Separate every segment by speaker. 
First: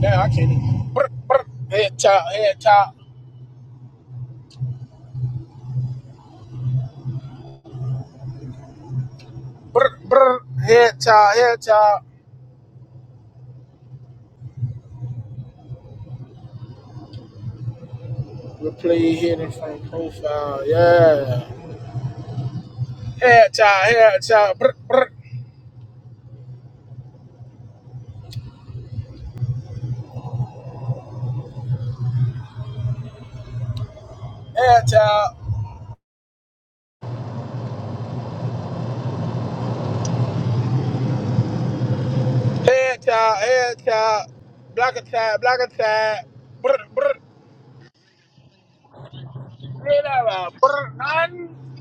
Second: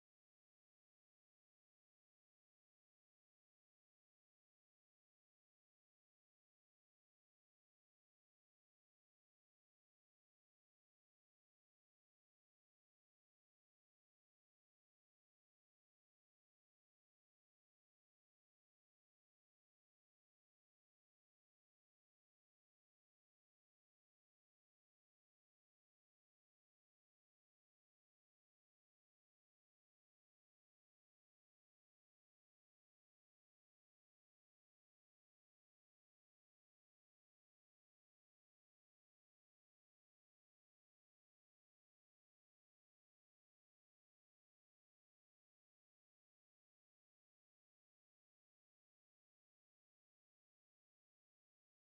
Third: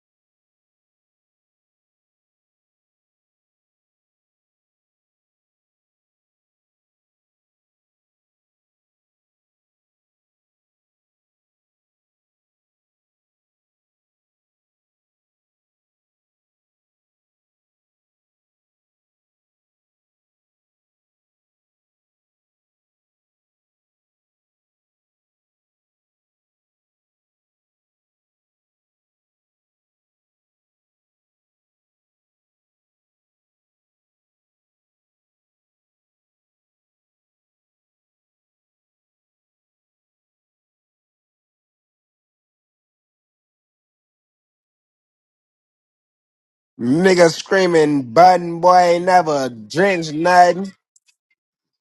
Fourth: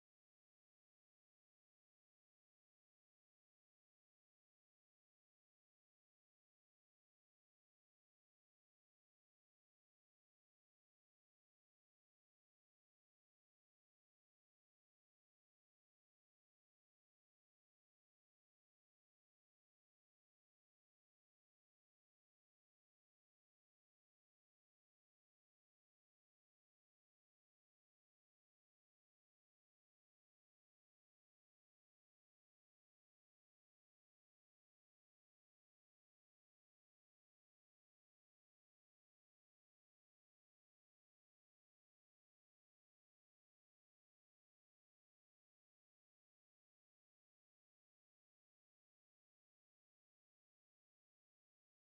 Speaker 1: Now I can't even. Brr, brr, head chop, head chop. Brr, brr, head chop, head chop. Replay hidden from profile, yeah. Head chop, head chop. Brr, brr, head chop. Head chop, head chop. Block attack, block attack. Brr, brr.
Speaker 2: Nigga screaming, Biden boy ain't never
Speaker 1: Get
Speaker 2: drinks
Speaker 1: out of
Speaker 2: nothing.
Speaker 1: brr, none.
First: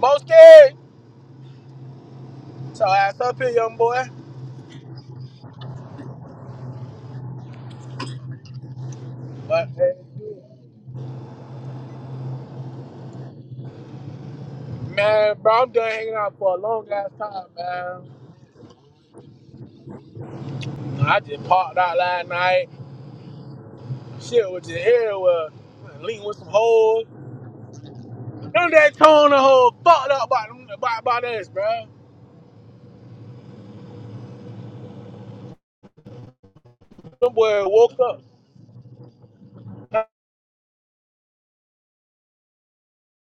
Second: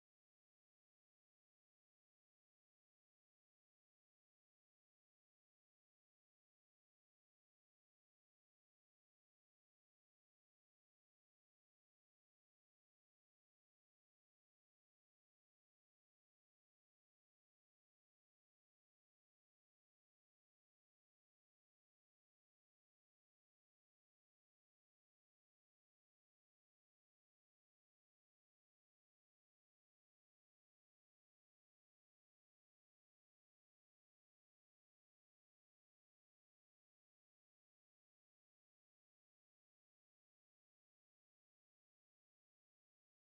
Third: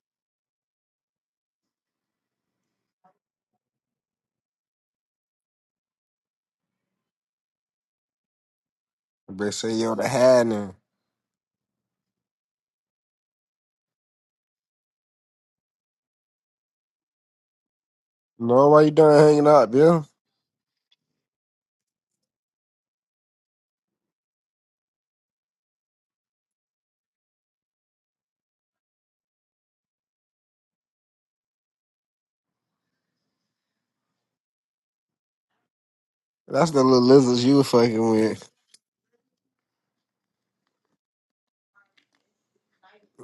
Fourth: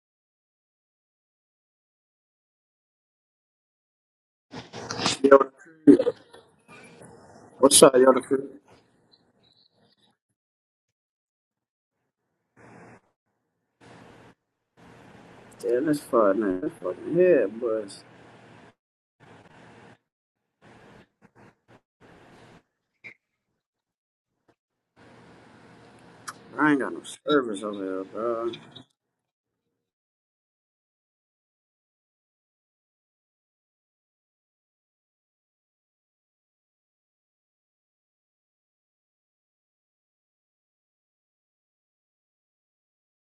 Speaker 1: Most days. So ass up here, young boy.
Speaker 3: Yoda. What's up, Yoda crew?
Speaker 2: Bitch
Speaker 1: But,
Speaker 2: say
Speaker 1: hey,
Speaker 2: yo the
Speaker 1: dude.
Speaker 2: had now.
Speaker 1: Man, bro, I'm
Speaker 3: Yeah,
Speaker 1: done
Speaker 3: this
Speaker 1: hanging out for a
Speaker 3: fucking, this
Speaker 1: long ass
Speaker 3: fucking
Speaker 1: time,
Speaker 3: head bust.
Speaker 1: man.
Speaker 2: No, why you done hanging out, Bill?
Speaker 1: I just parked out last night. Shit with your hair was just everywhere. lean with some
Speaker 3: I ain't got no
Speaker 1: holes.
Speaker 3: service over here, bro.
Speaker 1: Them that tone the whole fucked up by them by, by this, bro.
Speaker 2: That's the little
Speaker 1: Them
Speaker 2: lizards you
Speaker 1: boy
Speaker 2: were
Speaker 1: woke
Speaker 2: fucking
Speaker 1: up.
Speaker 2: with.
Speaker 1: Not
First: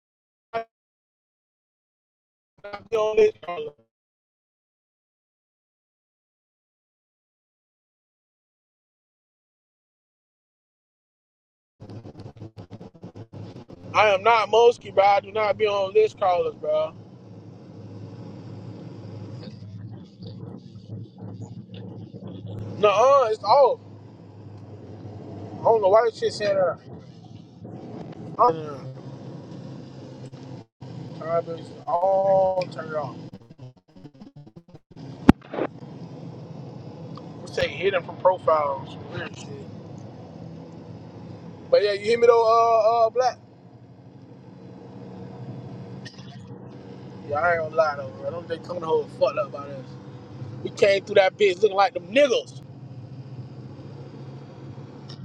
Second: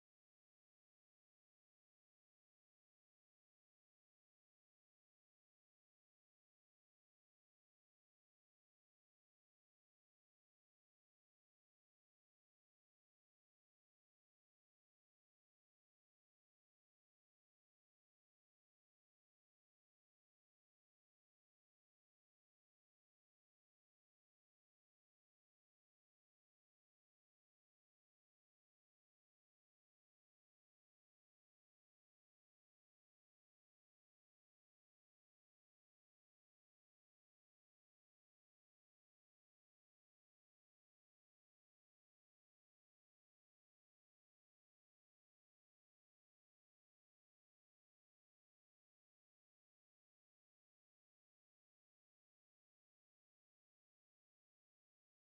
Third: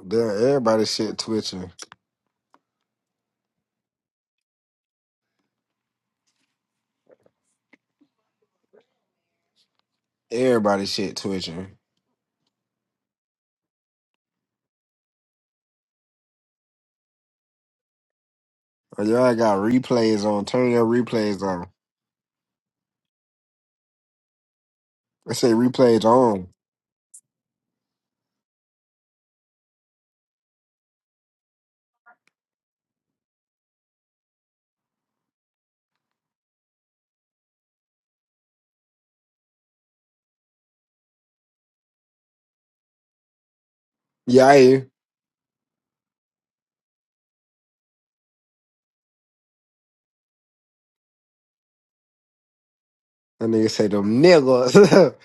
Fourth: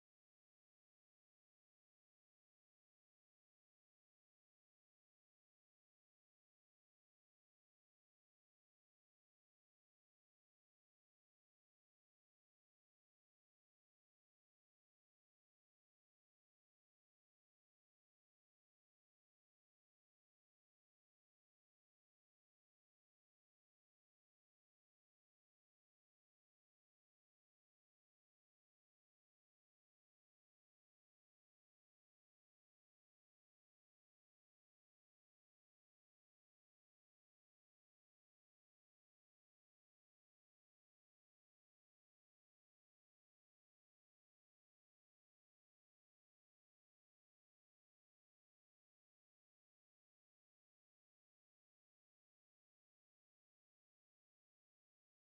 Speaker 2: Damn, everybody shit twitching.
Speaker 1: be on list callers.
Speaker 2: Everybody shit twitching.
Speaker 1: I am not Mosky, bro. I do not be on list callers, bro.
Speaker 2: Oh, Y'all got replays on. Turn your replays on.
Speaker 1: Nuh-uh, it's off.
Speaker 2: I say
Speaker 1: I don't know why
Speaker 2: replays
Speaker 1: this shit
Speaker 2: on.
Speaker 1: saying that. Uh, Travis, all turned off. We say hidden from profiles, weird shit. But yeah, you hear me though, uh, uh, Black?
Speaker 2: Yeah, I hear.
Speaker 1: Yeah, I ain't gonna lie though, bro. Them they tone the whole fucked up by this. We came through that bitch looking like them niggas.
Speaker 2: That nigga say them niggas.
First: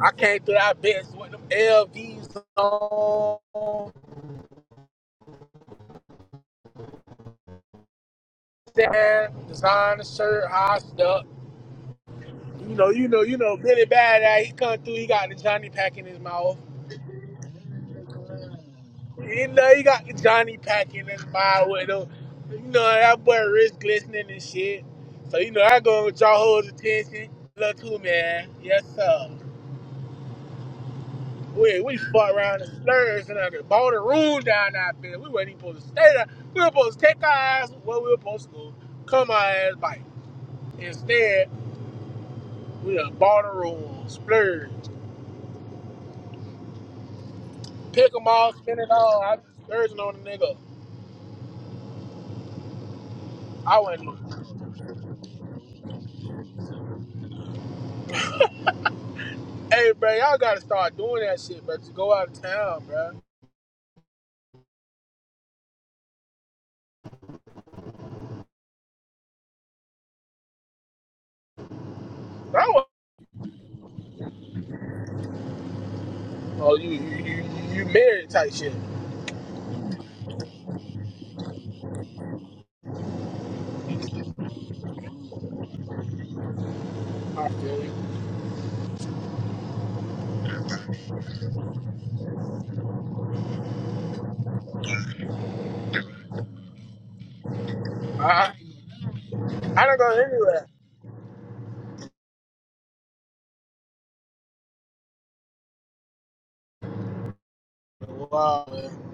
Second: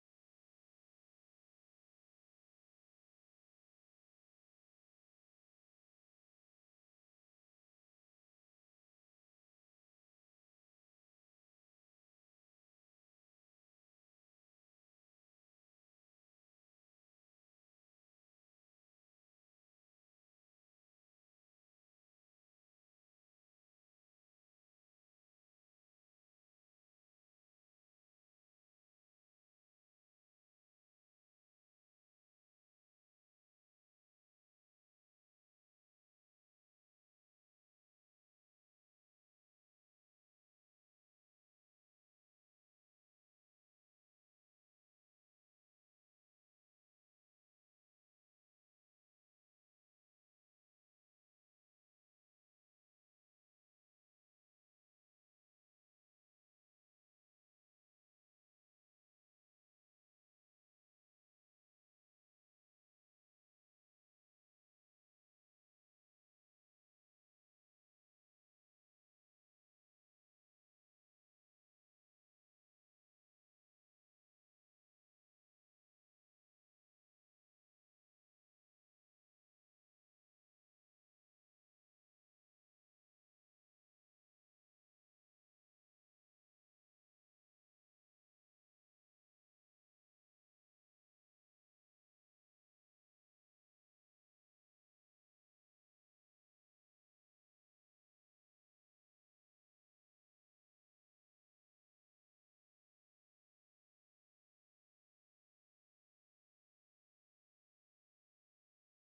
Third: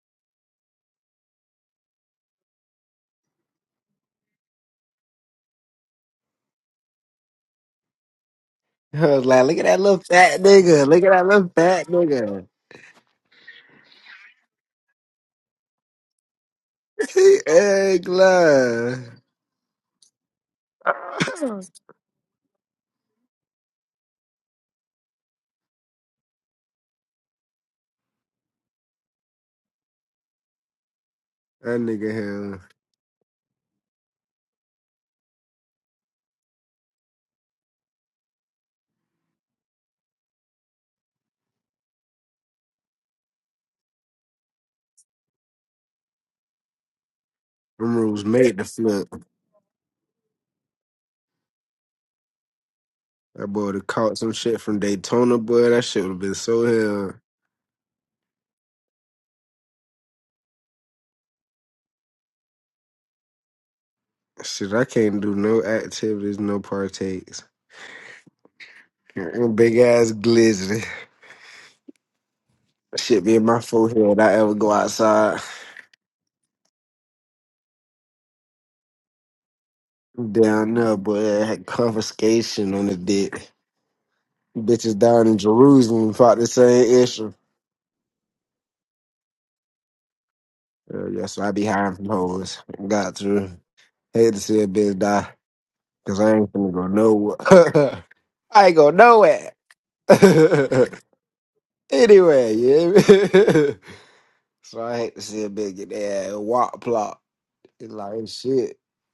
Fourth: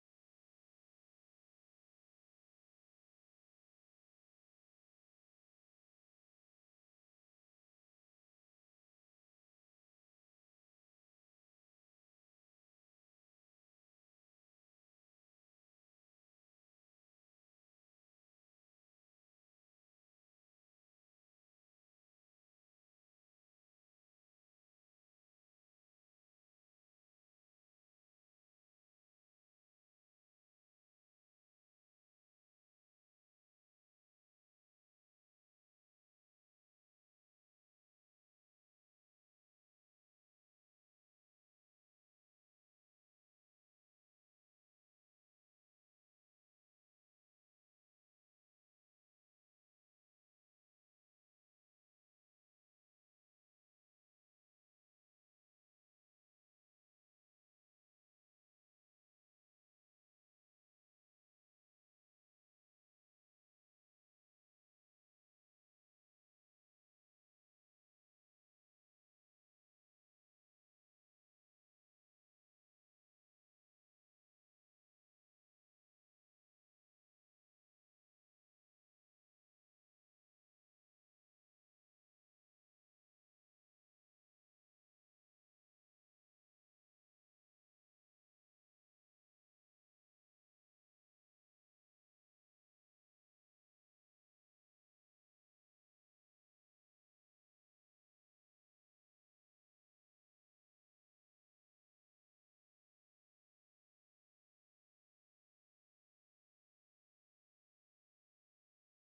Speaker 1: I came through that bitch with them LVs on,
Speaker 2: I was like,
Speaker 1: damn
Speaker 2: look at that little
Speaker 1: designer
Speaker 2: fat
Speaker 1: shirt, high
Speaker 2: nigga. Look at
Speaker 1: stuff.
Speaker 2: that little fat nigga.
Speaker 1: You know, you know, you know, Billy Bad that he come through, he got the Johnny pack in his mouth.
Speaker 2: He egg line.
Speaker 1: You know, he got the Johnny pack in his mouth with them. You know, that boy wrist glistening and shit. So, you know, I go with y'all hoes attention. Look who, man. Yes, sir.
Speaker 2: That
Speaker 1: We we
Speaker 2: nigga
Speaker 1: fought
Speaker 2: here.
Speaker 1: around and splurged and I bought a room down that bitch. We wasn't even supposed to stay there. We were supposed to take our ass where we were supposed to go, come our ass back. Instead, we done bought a room, splurged,
Speaker 2: Them
Speaker 1: pick them
Speaker 2: rules
Speaker 1: all,
Speaker 2: made the
Speaker 1: spend it
Speaker 2: flip.
Speaker 1: all. I was splurging on the nigga.
Speaker 2: That boy would
Speaker 1: I
Speaker 2: have
Speaker 1: wasn't.
Speaker 2: caught some
Speaker 1: looking.
Speaker 2: shit from Daytona, boy. That shit would have been so hell.
Speaker 1: Hey, bro, y'all gotta start doing that shit, bro. To go out of town, bro.
Speaker 2: Shit, I can't do no activities, no partakes. And Big ass glizzy.
Speaker 1: But I was,
Speaker 2: Shit be in my forehead. I ever go outside
Speaker 1: oh, you you you, you married type shit.
Speaker 2: down there, boy. I had confiscation on the dick. Bitches down in Jerusalem fought the same issue.
Speaker 1: I feel you.
Speaker 2: Uh, yeah, so I be hiding from hoes. Got to. Hate to see a bitch die, cause I ain't finna go nowhere.
Speaker 1: I
Speaker 2: I ain't go nowhere.
Speaker 1: I don't go anywhere.
Speaker 2: Anyway, yeah. so I hate to see a bitch get that walk plop. It's like oh,
Speaker 1: Wow,
Speaker 2: shit.
Speaker 1: man.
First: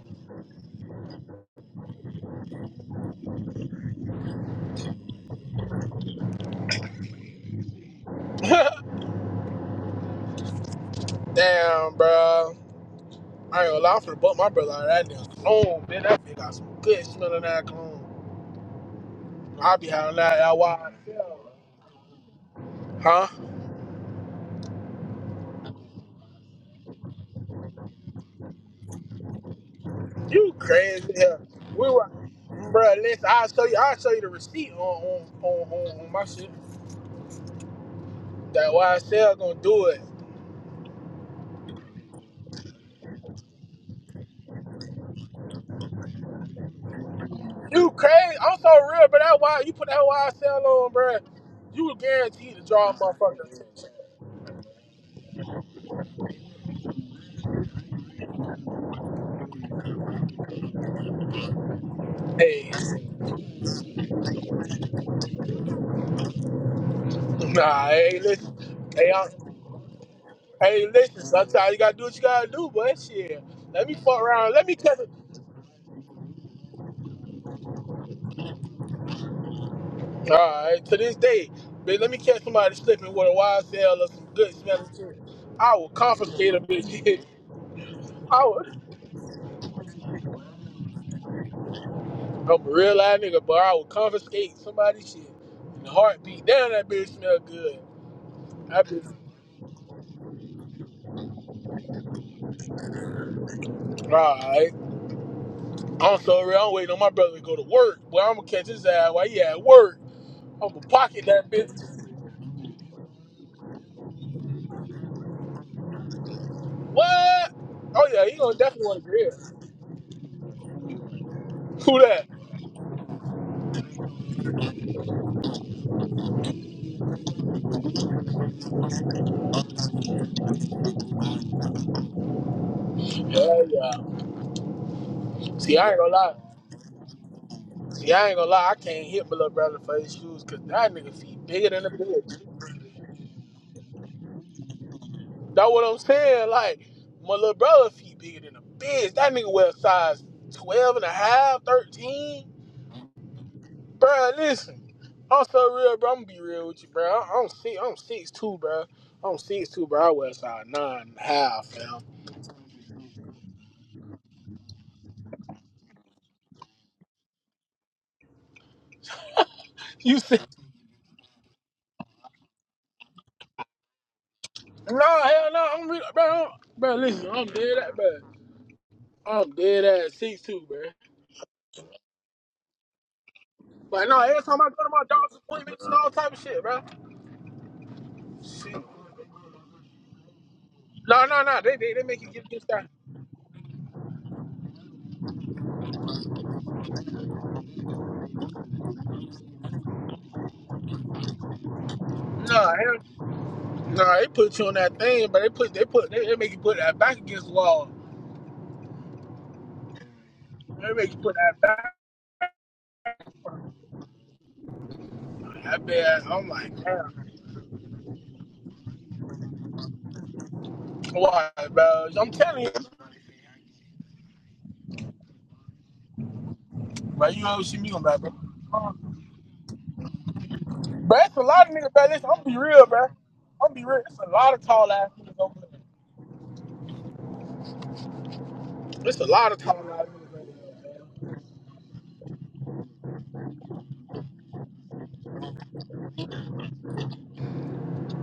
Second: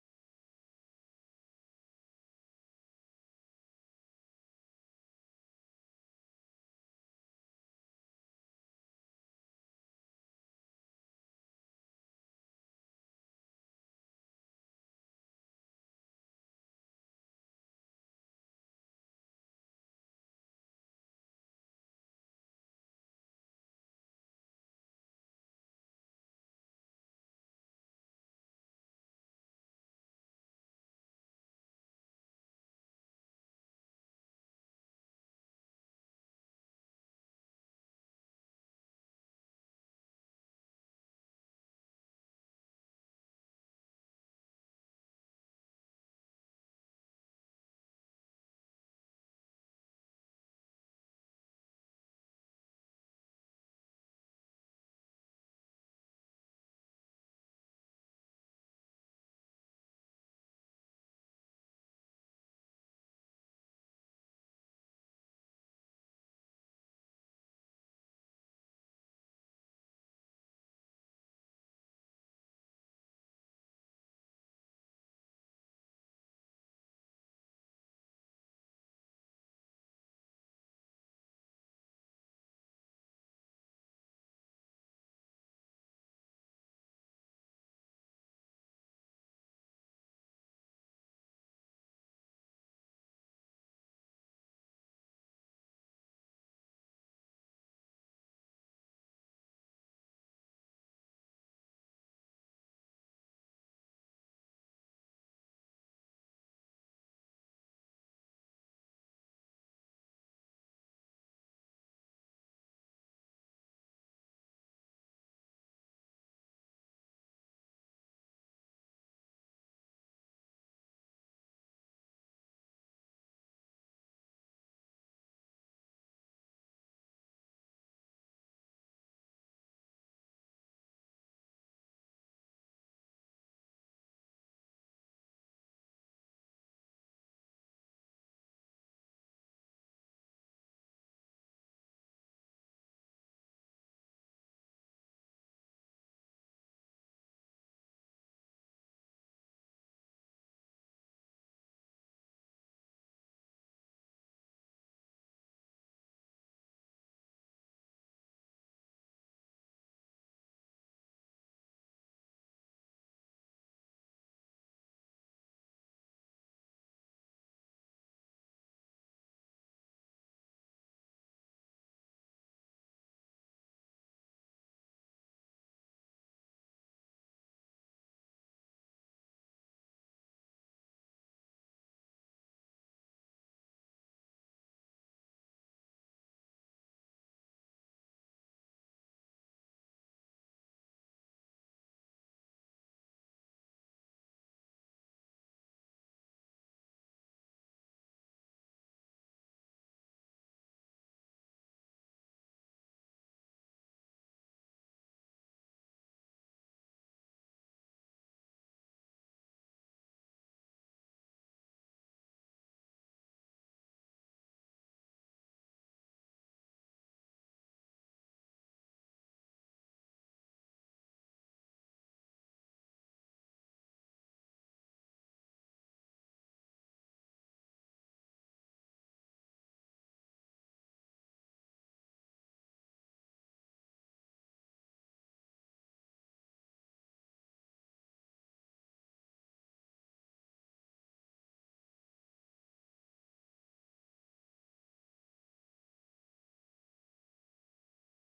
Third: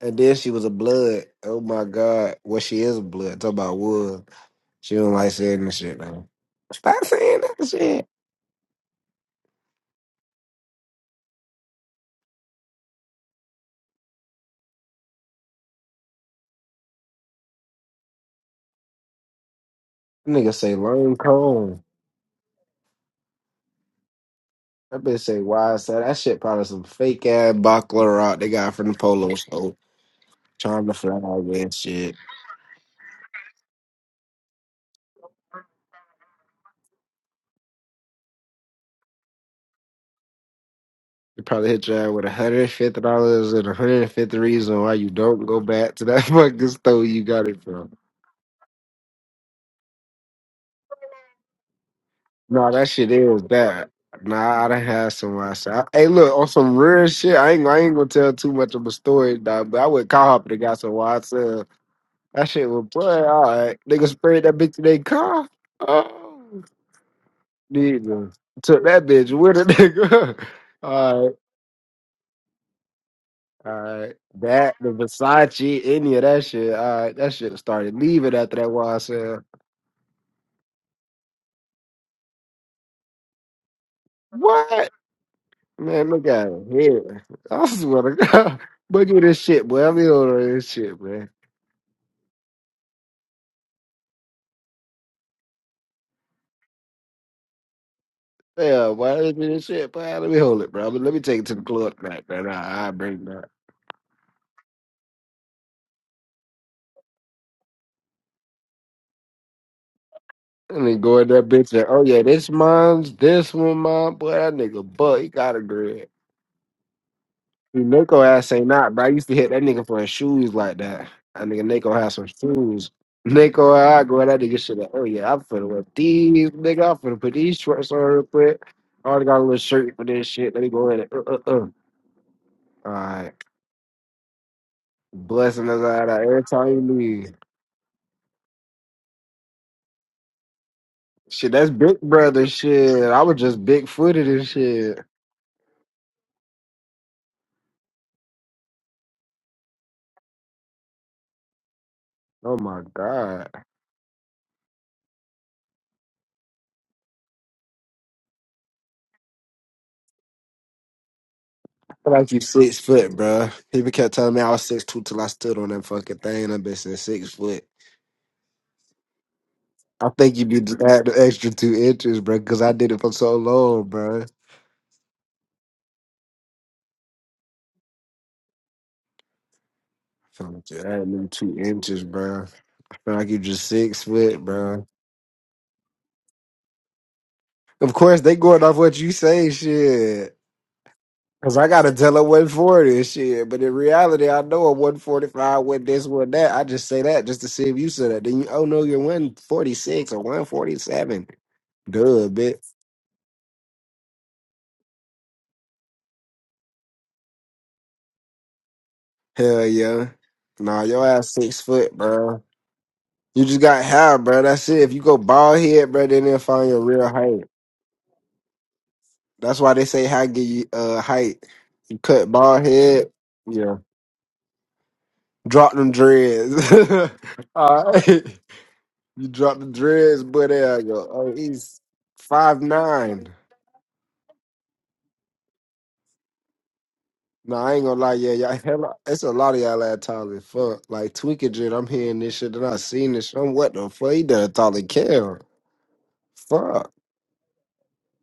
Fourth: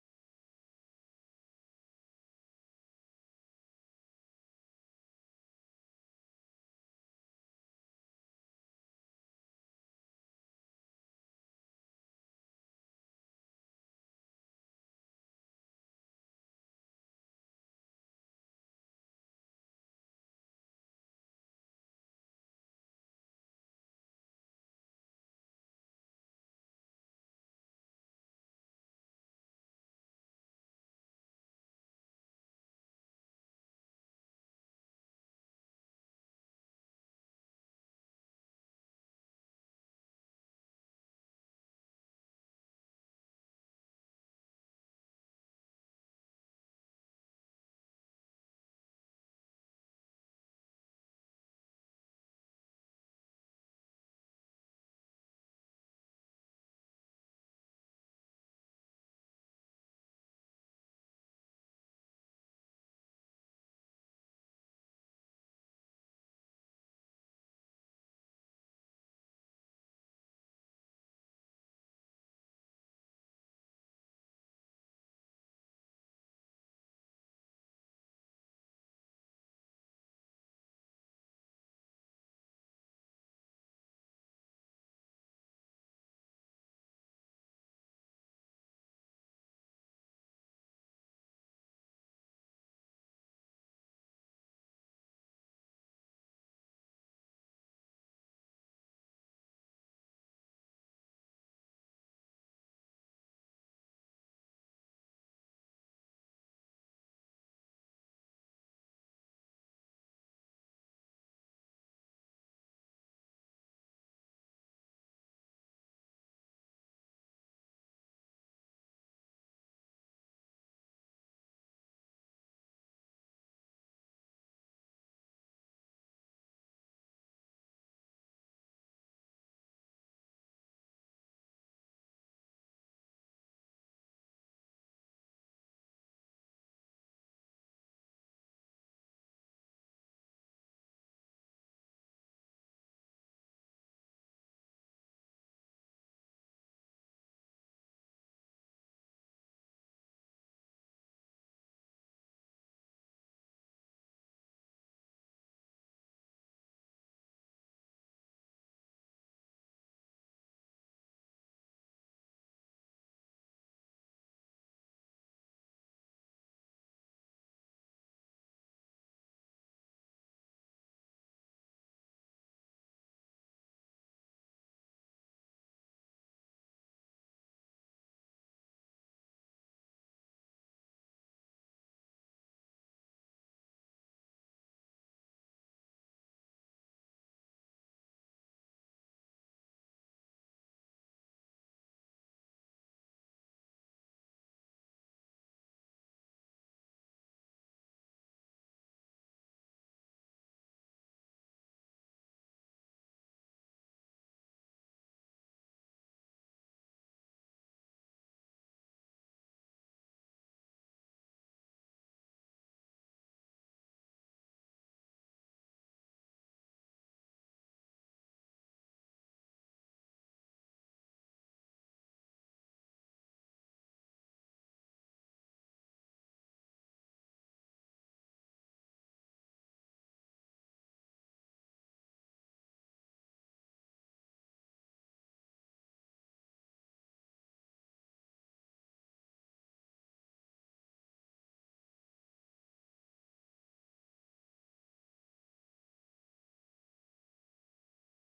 Speaker 2: And then she was a blood. Oh my god. Well, she is a blood. Talk about wood. She don't like saying that shit now. Stop saying that shit.
Speaker 1: Damn, bro. I ain't gonna lie, I'm finna butt my brother out of that damn cologne, bitch. That bitch got some good smelling that cologne. I be having that
Speaker 2: Nigga
Speaker 1: out
Speaker 2: say
Speaker 1: wild.
Speaker 2: long
Speaker 1: hell.
Speaker 2: cone.
Speaker 1: Huh?
Speaker 2: That bitch say wide side. That shit probably some fake ass buckler rock they got from the polo store.
Speaker 1: You
Speaker 2: Trying to
Speaker 1: crazy as
Speaker 2: flag
Speaker 1: hell.
Speaker 2: and
Speaker 1: We were,
Speaker 2: shit.
Speaker 1: bruh, listen, I'll show you, I'll show you the receipt on, on, on, on, on my shit. That YSL gonna do it.
Speaker 2: They probably hit your ass with one hundred fifty dollars and one hundred fifty reason why you don't go back to that fucking store you got it from.
Speaker 1: You crazy. I'm so real, but that why you put that YSL on, bruh. You were guaranteed to
Speaker 2: No, that
Speaker 1: draw a
Speaker 2: shit is
Speaker 1: motherfucker attention.
Speaker 2: bad. Nah, I done had some myself. Hey, look, on some real shit, I ain't, I ain't gonna tell too much of a story, dog, but I went car hopping and got some wild sale. That shit
Speaker 1: Hey,
Speaker 2: was play, all right. Nigga sprayed that bitch in their car. Oh,
Speaker 1: nah, hey,
Speaker 2: nigga. Took
Speaker 1: listen.
Speaker 2: that
Speaker 1: Hey, I,
Speaker 2: bitch with a nigga.
Speaker 1: Hey, listen,
Speaker 2: all right,
Speaker 1: sometimes you gotta do what you gotta do, but shit.
Speaker 2: all
Speaker 1: Let me
Speaker 2: right.
Speaker 1: fuck around. Let
Speaker 2: That,
Speaker 1: me
Speaker 2: the
Speaker 1: catch it.
Speaker 2: Versace, any of that shit, all right. That shit started leaving after that wild sale.
Speaker 1: Alright, to this day, bitch, let me catch somebody slipping with a YSL or some good
Speaker 2: What?
Speaker 1: smelling shit. I will
Speaker 2: Man, look at
Speaker 1: confiscate a
Speaker 2: him here.
Speaker 1: bitch.
Speaker 2: I swear to
Speaker 1: I
Speaker 2: God.
Speaker 1: would
Speaker 2: But give me this shit, boy. Let me hold on to this shit, man.
Speaker 1: I'm a real life nigga, but I will confiscate somebody's shit. In the heartbeat. Damn that bitch smell good. That
Speaker 2: Yeah,
Speaker 1: bitch
Speaker 2: boy, let me this shit, boy. Let me hold it, bro. Let me take it to the club tonight, man. I, I bring that.
Speaker 1: Alright. I'm so real. I'm waiting on my brother to go to work. Boy, I'm gonna catch his ass while he at work. I'm gonna
Speaker 2: And then go
Speaker 1: pocket
Speaker 2: in that
Speaker 1: that
Speaker 2: bitch and,
Speaker 1: bitch.
Speaker 2: oh, yeah, this mine's, this one mine. Boy, that nigga butt, he got a girl.
Speaker 1: What? Oh
Speaker 2: Nako
Speaker 1: yeah, he
Speaker 2: ass
Speaker 1: gonna
Speaker 2: ain't
Speaker 1: definitely
Speaker 2: not,
Speaker 1: want
Speaker 2: bro. I
Speaker 1: to
Speaker 2: used to hit
Speaker 1: grill.
Speaker 2: that nigga for his shoes like that. That nigga
Speaker 1: Who
Speaker 2: Nako had
Speaker 1: that?
Speaker 2: some shoes. Nako, I go that nigga shit. Like, oh yeah, I'm finna wear these, nigga. I'm finna put these shorts on real quick. I already got a little shirt for this shit. Let me go in it. Uh, uh, uh. All right,
Speaker 1: Hell yeah.
Speaker 2: blessing
Speaker 1: See,
Speaker 2: us
Speaker 1: I ain't
Speaker 2: out
Speaker 1: gonna
Speaker 2: of
Speaker 1: lie.
Speaker 2: every time you leave.
Speaker 1: See, I ain't gonna lie. I can't hit my little brother for his shoes because that nigga feet
Speaker 2: Shit,
Speaker 1: bigger
Speaker 2: that's
Speaker 1: than a
Speaker 2: big
Speaker 1: bitch.
Speaker 2: brother shit. I was just big footed and shit.
Speaker 1: That's what I'm saying. Like, my little brother feet bigger than a bitch. That nigga wear size 12 and a half, thirteen.
Speaker 2: Oh my god,
Speaker 1: Bro, listen. I'm so real, bro. I'm gonna be real with you, bro. I- I'm six, I'm six two, bro. I'm six two, bro. I wear size nine and a half,
Speaker 2: I
Speaker 1: fam.
Speaker 2: feel like you six foot, bro. People kept telling me I was six two till I stood on that fucking thing. I've been since six foot. I
Speaker 1: You
Speaker 2: think
Speaker 1: say,
Speaker 2: you need to add the extra two inches, bro, because I did it for so long, bro.
Speaker 1: no, hell no. I'm real, bro. I'm- Bro, listen, I'm dead at, bro. I'm dead at six
Speaker 2: Feel
Speaker 1: two,
Speaker 2: like you
Speaker 1: bro.
Speaker 2: adding them two inches, bro. I feel like you just six
Speaker 1: But no, every
Speaker 2: foot,
Speaker 1: time I go
Speaker 2: bro.
Speaker 1: to my doctor's appointments and all type of shit, bro.
Speaker 2: Of course, they going
Speaker 1: Shit.
Speaker 2: off what you say, shit.
Speaker 1: No, no,
Speaker 2: Cause
Speaker 1: no.
Speaker 2: I
Speaker 1: They
Speaker 2: gotta
Speaker 1: they, they
Speaker 2: tell
Speaker 1: make
Speaker 2: her
Speaker 1: you give this that.
Speaker 2: 140 and shit. But in reality, I know a 145 with this, with that. I just say that just to see if you said that. Then you, oh no, you're 146 or 147. Duh, bitch.
Speaker 1: No, hell- no. They put you on that thing, but they put they put they, they make you put that back against the wall.
Speaker 2: Hell yeah. Nah,
Speaker 1: They
Speaker 2: your
Speaker 1: make you
Speaker 2: ass
Speaker 1: put that
Speaker 2: six
Speaker 1: back.
Speaker 2: foot, bro. You just got hair, bro. That's it. If you go bald
Speaker 1: I
Speaker 2: head, bro,
Speaker 1: bet.
Speaker 2: then they'll
Speaker 1: I'm
Speaker 2: find
Speaker 1: like,
Speaker 2: your real
Speaker 1: damn.
Speaker 2: height. That's why they say how give you uh height.
Speaker 1: Why,
Speaker 2: You
Speaker 1: bro?
Speaker 2: cut
Speaker 1: I'm telling
Speaker 2: bald
Speaker 1: you,
Speaker 2: head, yeah. Drop them dreads.
Speaker 1: bro. You don't see
Speaker 2: All
Speaker 1: me on
Speaker 2: right.
Speaker 1: that, bro. But
Speaker 2: You drop the dreads, but there you go.
Speaker 1: Bro,
Speaker 2: Oh,
Speaker 1: it's a lot of
Speaker 2: he's
Speaker 1: niggas, bro. Listen, I'm be
Speaker 2: five
Speaker 1: real, bro.
Speaker 2: nine.
Speaker 1: I'm be real. It's a lot of tall ass niggas over there.
Speaker 2: No, I ain't gonna lie, yeah, y'all hella,
Speaker 1: It's
Speaker 2: it's
Speaker 1: a
Speaker 2: a
Speaker 1: lot
Speaker 2: lot
Speaker 1: of
Speaker 2: of y'all
Speaker 1: tall
Speaker 2: that
Speaker 1: ass
Speaker 2: tall
Speaker 1: niggas
Speaker 2: as
Speaker 1: over
Speaker 2: fuck.
Speaker 1: there.
Speaker 2: Like Tweaker Jit, I'm hearing this shit and I seen this shit. I'm what the fuck? He done tall as Kel. Fuck.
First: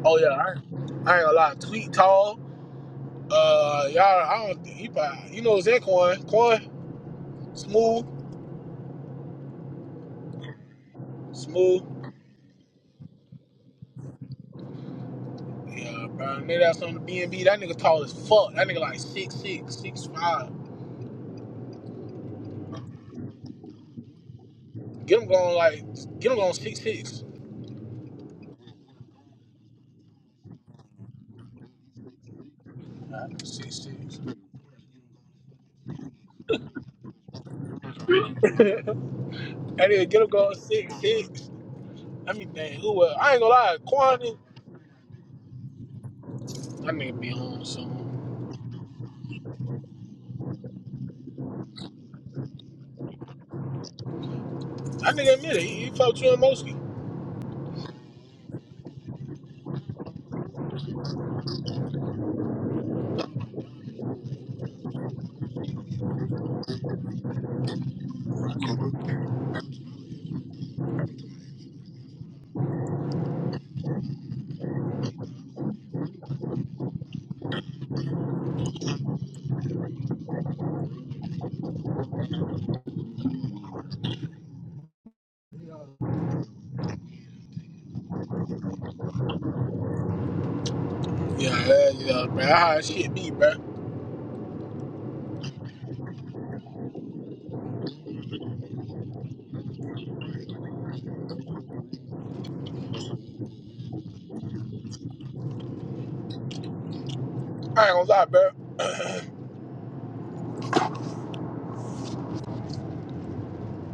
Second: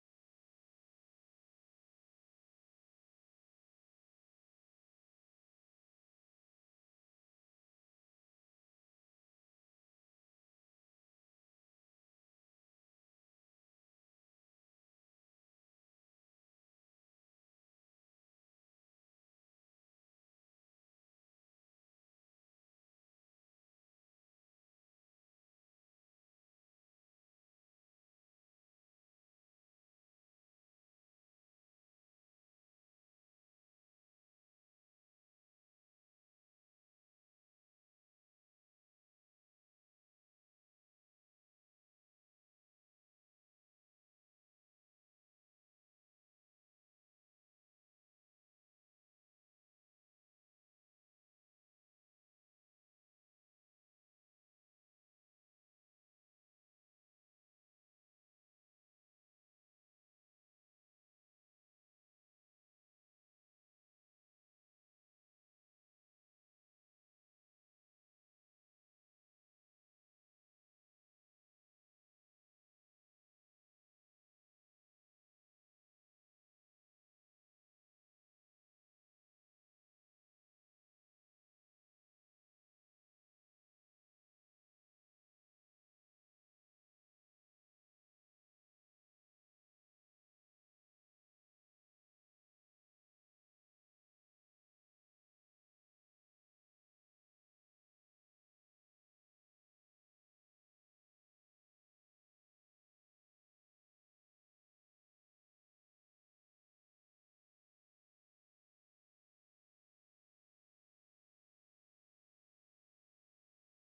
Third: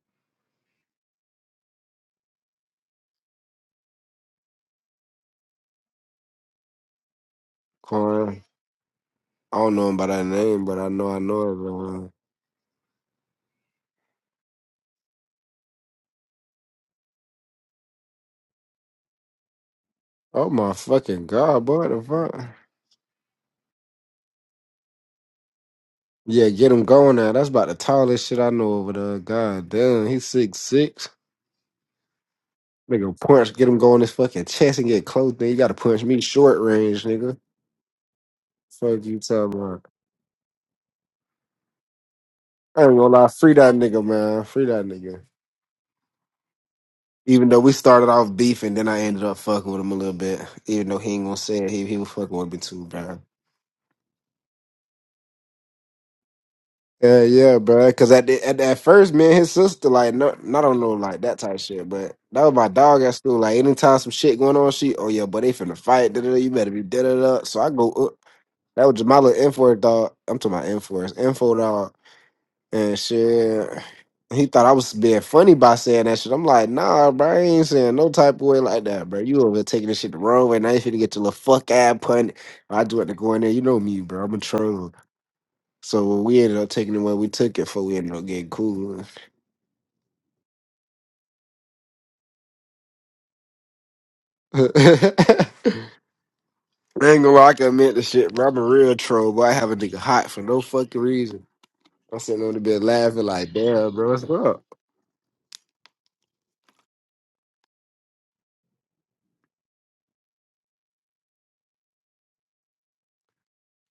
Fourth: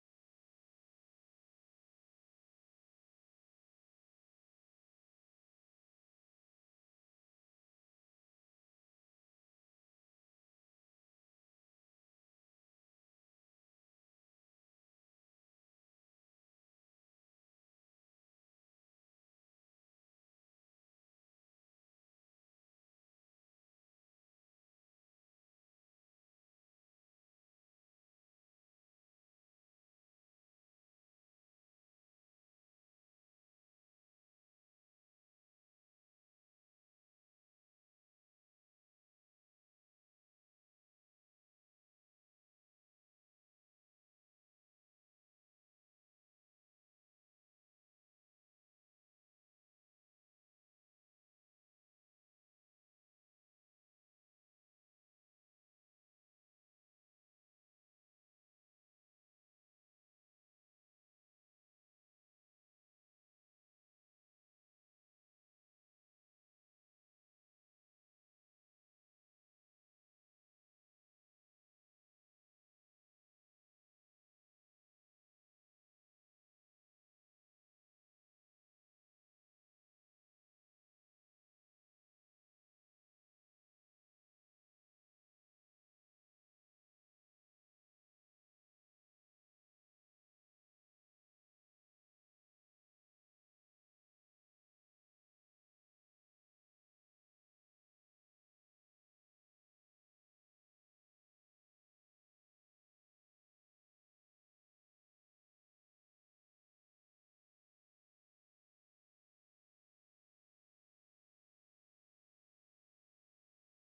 Speaker 1: Oh yeah, I ain't, I ain't a lot. Tweet tall. Uh, y'all, I don't think he probably, you know, it's that Quan. Quan, smooth,
Speaker 2: Quan. I don't know him by that name, but I know I know
Speaker 1: smooth.
Speaker 2: him.
Speaker 1: Yeah, bro. Maybe that's on the BNB. That nigga tall as fuck. That nigga like six six, six
Speaker 2: Oh
Speaker 1: five.
Speaker 2: my fucking god, boy, the fuck.
Speaker 1: Get him going like, get him
Speaker 2: Yeah,
Speaker 1: going
Speaker 2: get
Speaker 1: six
Speaker 2: him going
Speaker 1: six.
Speaker 2: now. That's about the tallest shit I know over there. God damn, he's six six. Nigga, punch, get him
Speaker 1: Six
Speaker 2: going his
Speaker 1: six.
Speaker 2: fucking chest and get close. Then you gotta punch me short range, nigga. Fuck you, talking about.
Speaker 1: That nigga get him going six six. Let me think.
Speaker 2: I ain't
Speaker 1: Who
Speaker 2: gonna
Speaker 1: else?
Speaker 2: lie,
Speaker 1: I ain't gonna
Speaker 2: free that
Speaker 1: lie.
Speaker 2: nigga,
Speaker 1: Quan, is-
Speaker 2: man. Free that nigga.
Speaker 1: that nigga be
Speaker 2: Even though
Speaker 1: on
Speaker 2: we started
Speaker 1: something.
Speaker 2: off beefing, then I ended up fucking with him a little bit. Even though he ain't gonna say it, he, he was fucking with me too, bro.
Speaker 1: That nigga admit it. He, he fucked you and Moski.
Speaker 2: Yeah, yeah, bro. Cause at the, at that first, me and his sister, like, no, I don't know, like that type of shit. But that was my dog at school. Like, anytime some shit going on, she, oh yeah, but they finna fight. Da, da, da, you better be da da da. So I go up. That was my little info dog. I'm talking about info, info dog, and shit. He thought I was being funny by saying that shit. I'm like, nah, bro, I ain't saying no type of way like that, bro. You over there taking this shit the wrong way. Now you finna get your little fuck ass pun. I do it to go in there. You know me, bro. I'm a troll. So when we ended up taking it when we took it before we ended up getting cool.
Speaker 1: Yeah, yeah, yeah, bro. That's How that shit be, bro. I ain't
Speaker 2: I ain't gonna lie, I can admit the shit, bro. I'm a real troll, but I have a nigga hot for no fucking reason. I'm sitting on the bed laughing like, damn, bro, what's up?
Speaker 1: gonna lie, bro.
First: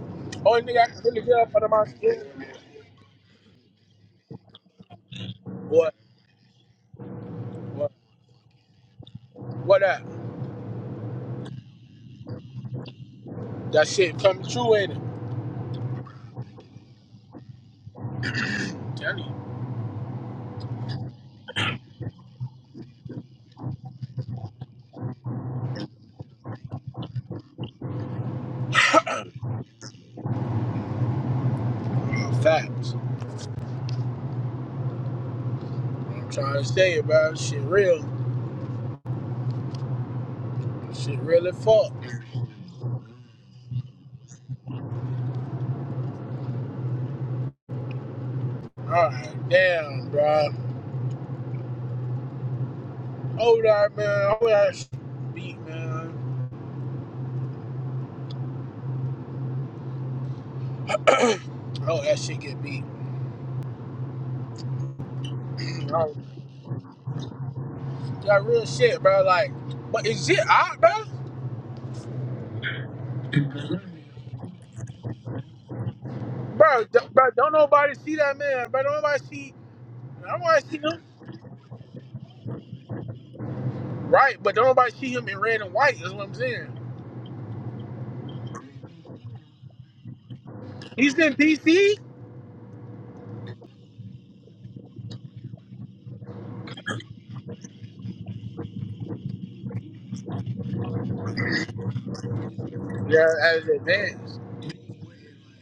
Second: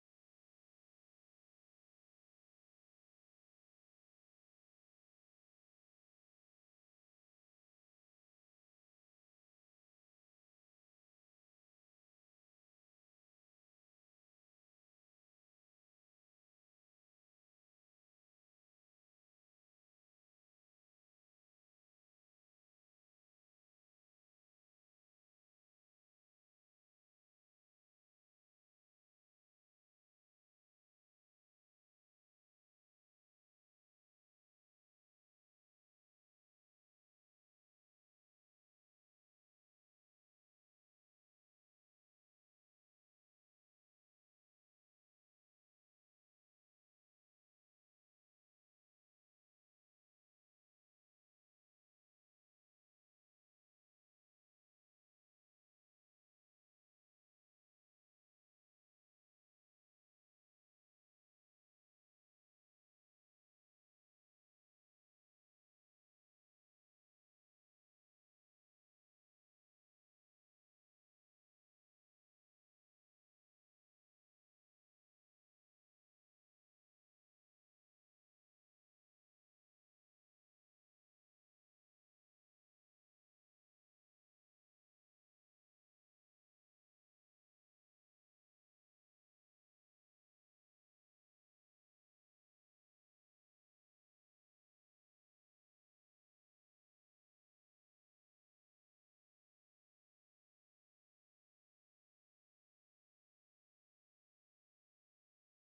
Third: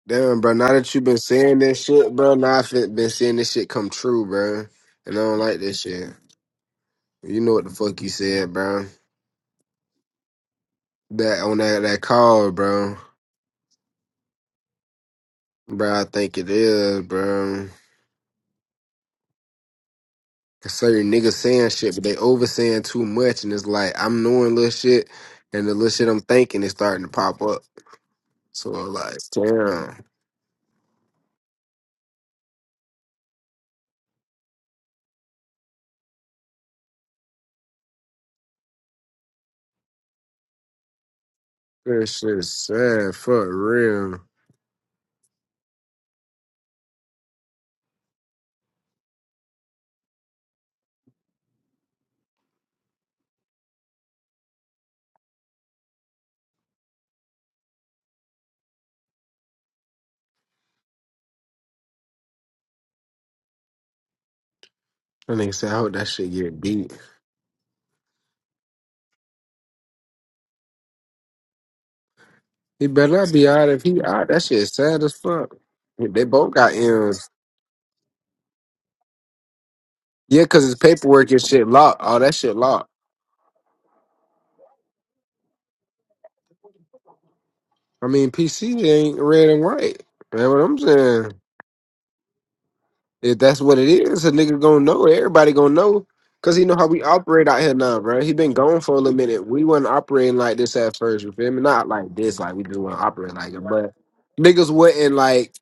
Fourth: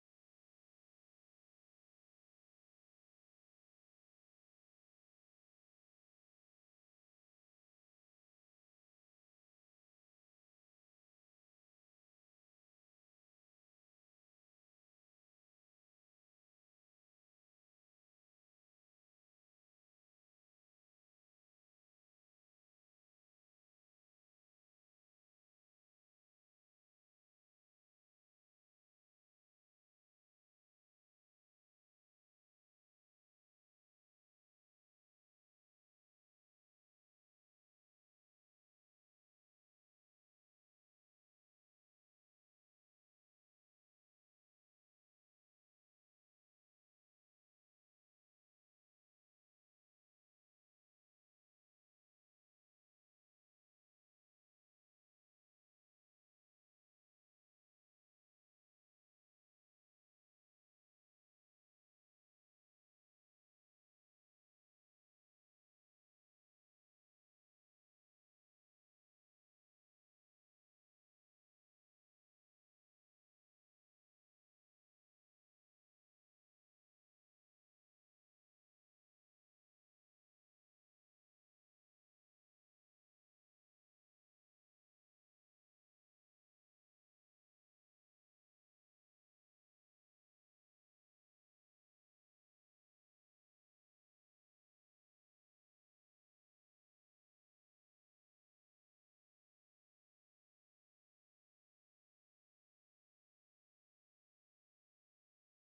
Speaker 2: Damn, bro,
Speaker 1: Only
Speaker 2: now
Speaker 1: nigga I
Speaker 2: that
Speaker 1: can
Speaker 2: you been
Speaker 1: really get up
Speaker 2: saying
Speaker 1: out of
Speaker 2: this
Speaker 1: my
Speaker 2: shit,
Speaker 1: skin.
Speaker 2: bro, now I've been seeing this shit come true, bro. And I don't like this
Speaker 1: boy,
Speaker 2: shit. You know what the
Speaker 1: What,
Speaker 2: fuck you said, bro.
Speaker 1: what up?
Speaker 2: That on that, that call, bro.
Speaker 1: That shit coming true, ain't it?
Speaker 2: Bro, I think it is, bro.
Speaker 1: I'm telling you.
Speaker 2: Certain niggas saying shit, but they over saying too much, and it's like I'm knowing little shit, and the little shit I'm thinking is starting to pop up. So I'm like, damn,
Speaker 1: uh, Facts. I'm trying to say, bro. Shit real. Shit really fucked.
Speaker 2: this shit is sad for real.
Speaker 1: Alright, damn, bro. Hold on, man. I hope that shit beat, man. I hope that shit get beat.
Speaker 2: That nigga said, I hope that
Speaker 1: Oh,
Speaker 2: shit get beat.
Speaker 1: That real shit, bro. Like, but is it out, bro?
Speaker 2: He better not be out if he out. That shit is sad as fuck. They both got
Speaker 1: Bro, d-
Speaker 2: M's.
Speaker 1: bro, don't nobody see that man, bro. Don't nobody see. I don't
Speaker 2: Yeah, cause
Speaker 1: want to
Speaker 2: his
Speaker 1: see him.
Speaker 2: paperwork and shit locked. All that shit locked.
Speaker 1: Right, but don't nobody see him in red and white. That's what I'm saying.
Speaker 2: I mean, PC ain't red and white. That's what I'm
Speaker 1: He's
Speaker 2: saying.
Speaker 1: in DC.
Speaker 2: If that's what it is, a nigga gonna know. Everybody gonna know. Cause he know how we operate out here now, bro. He been gone for a little minute. We wasn't operating like this at first, you feel me? Not like this, like we just want to
Speaker 1: Yeah,
Speaker 2: operate like it.
Speaker 1: as
Speaker 2: But
Speaker 1: advanced.
Speaker 2: niggas wasn't like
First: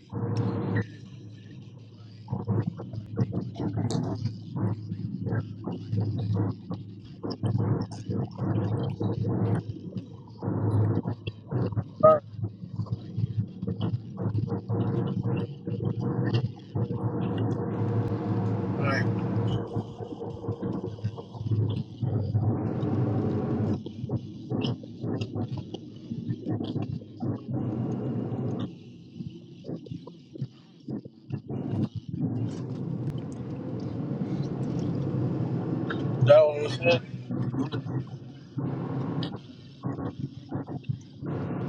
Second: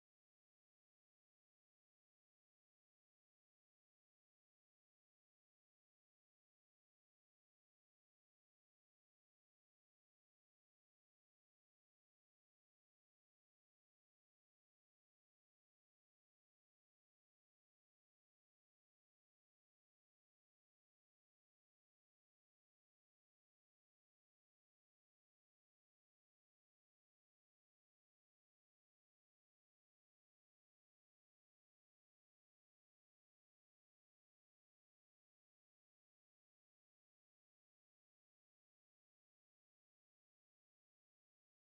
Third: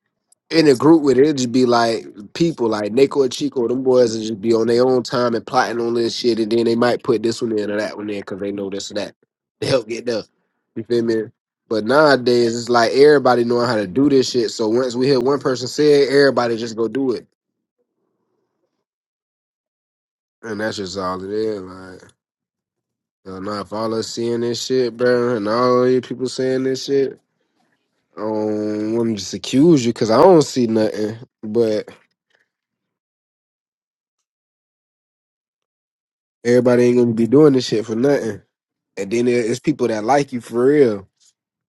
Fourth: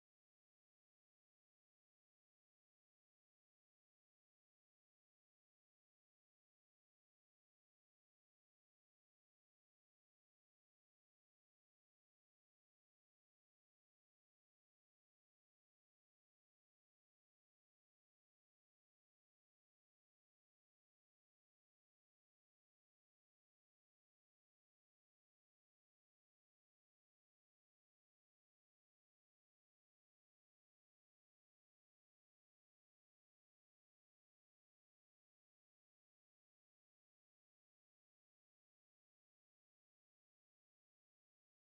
Speaker 2: in a group with it. It'd just be like people like Nico and Chico, them boys would just be on their own time and plotting on this shit, and then they might put this one in or that one in because they know this or that to help get done. You feel me? But nowadays it's like everybody knowing how to do this shit. So once we hear one person say it, everybody just go do it.
Speaker 1: Right.
Speaker 2: And that's just all it is. Like, uh, now if all us seeing this shit, bro, and all of you people saying this shit, I don't want to just accuse you because I don't see nothing. But everybody ain't
Speaker 1: So
Speaker 2: gonna be doing this shit for nothing. And then there- it's people that like you for real.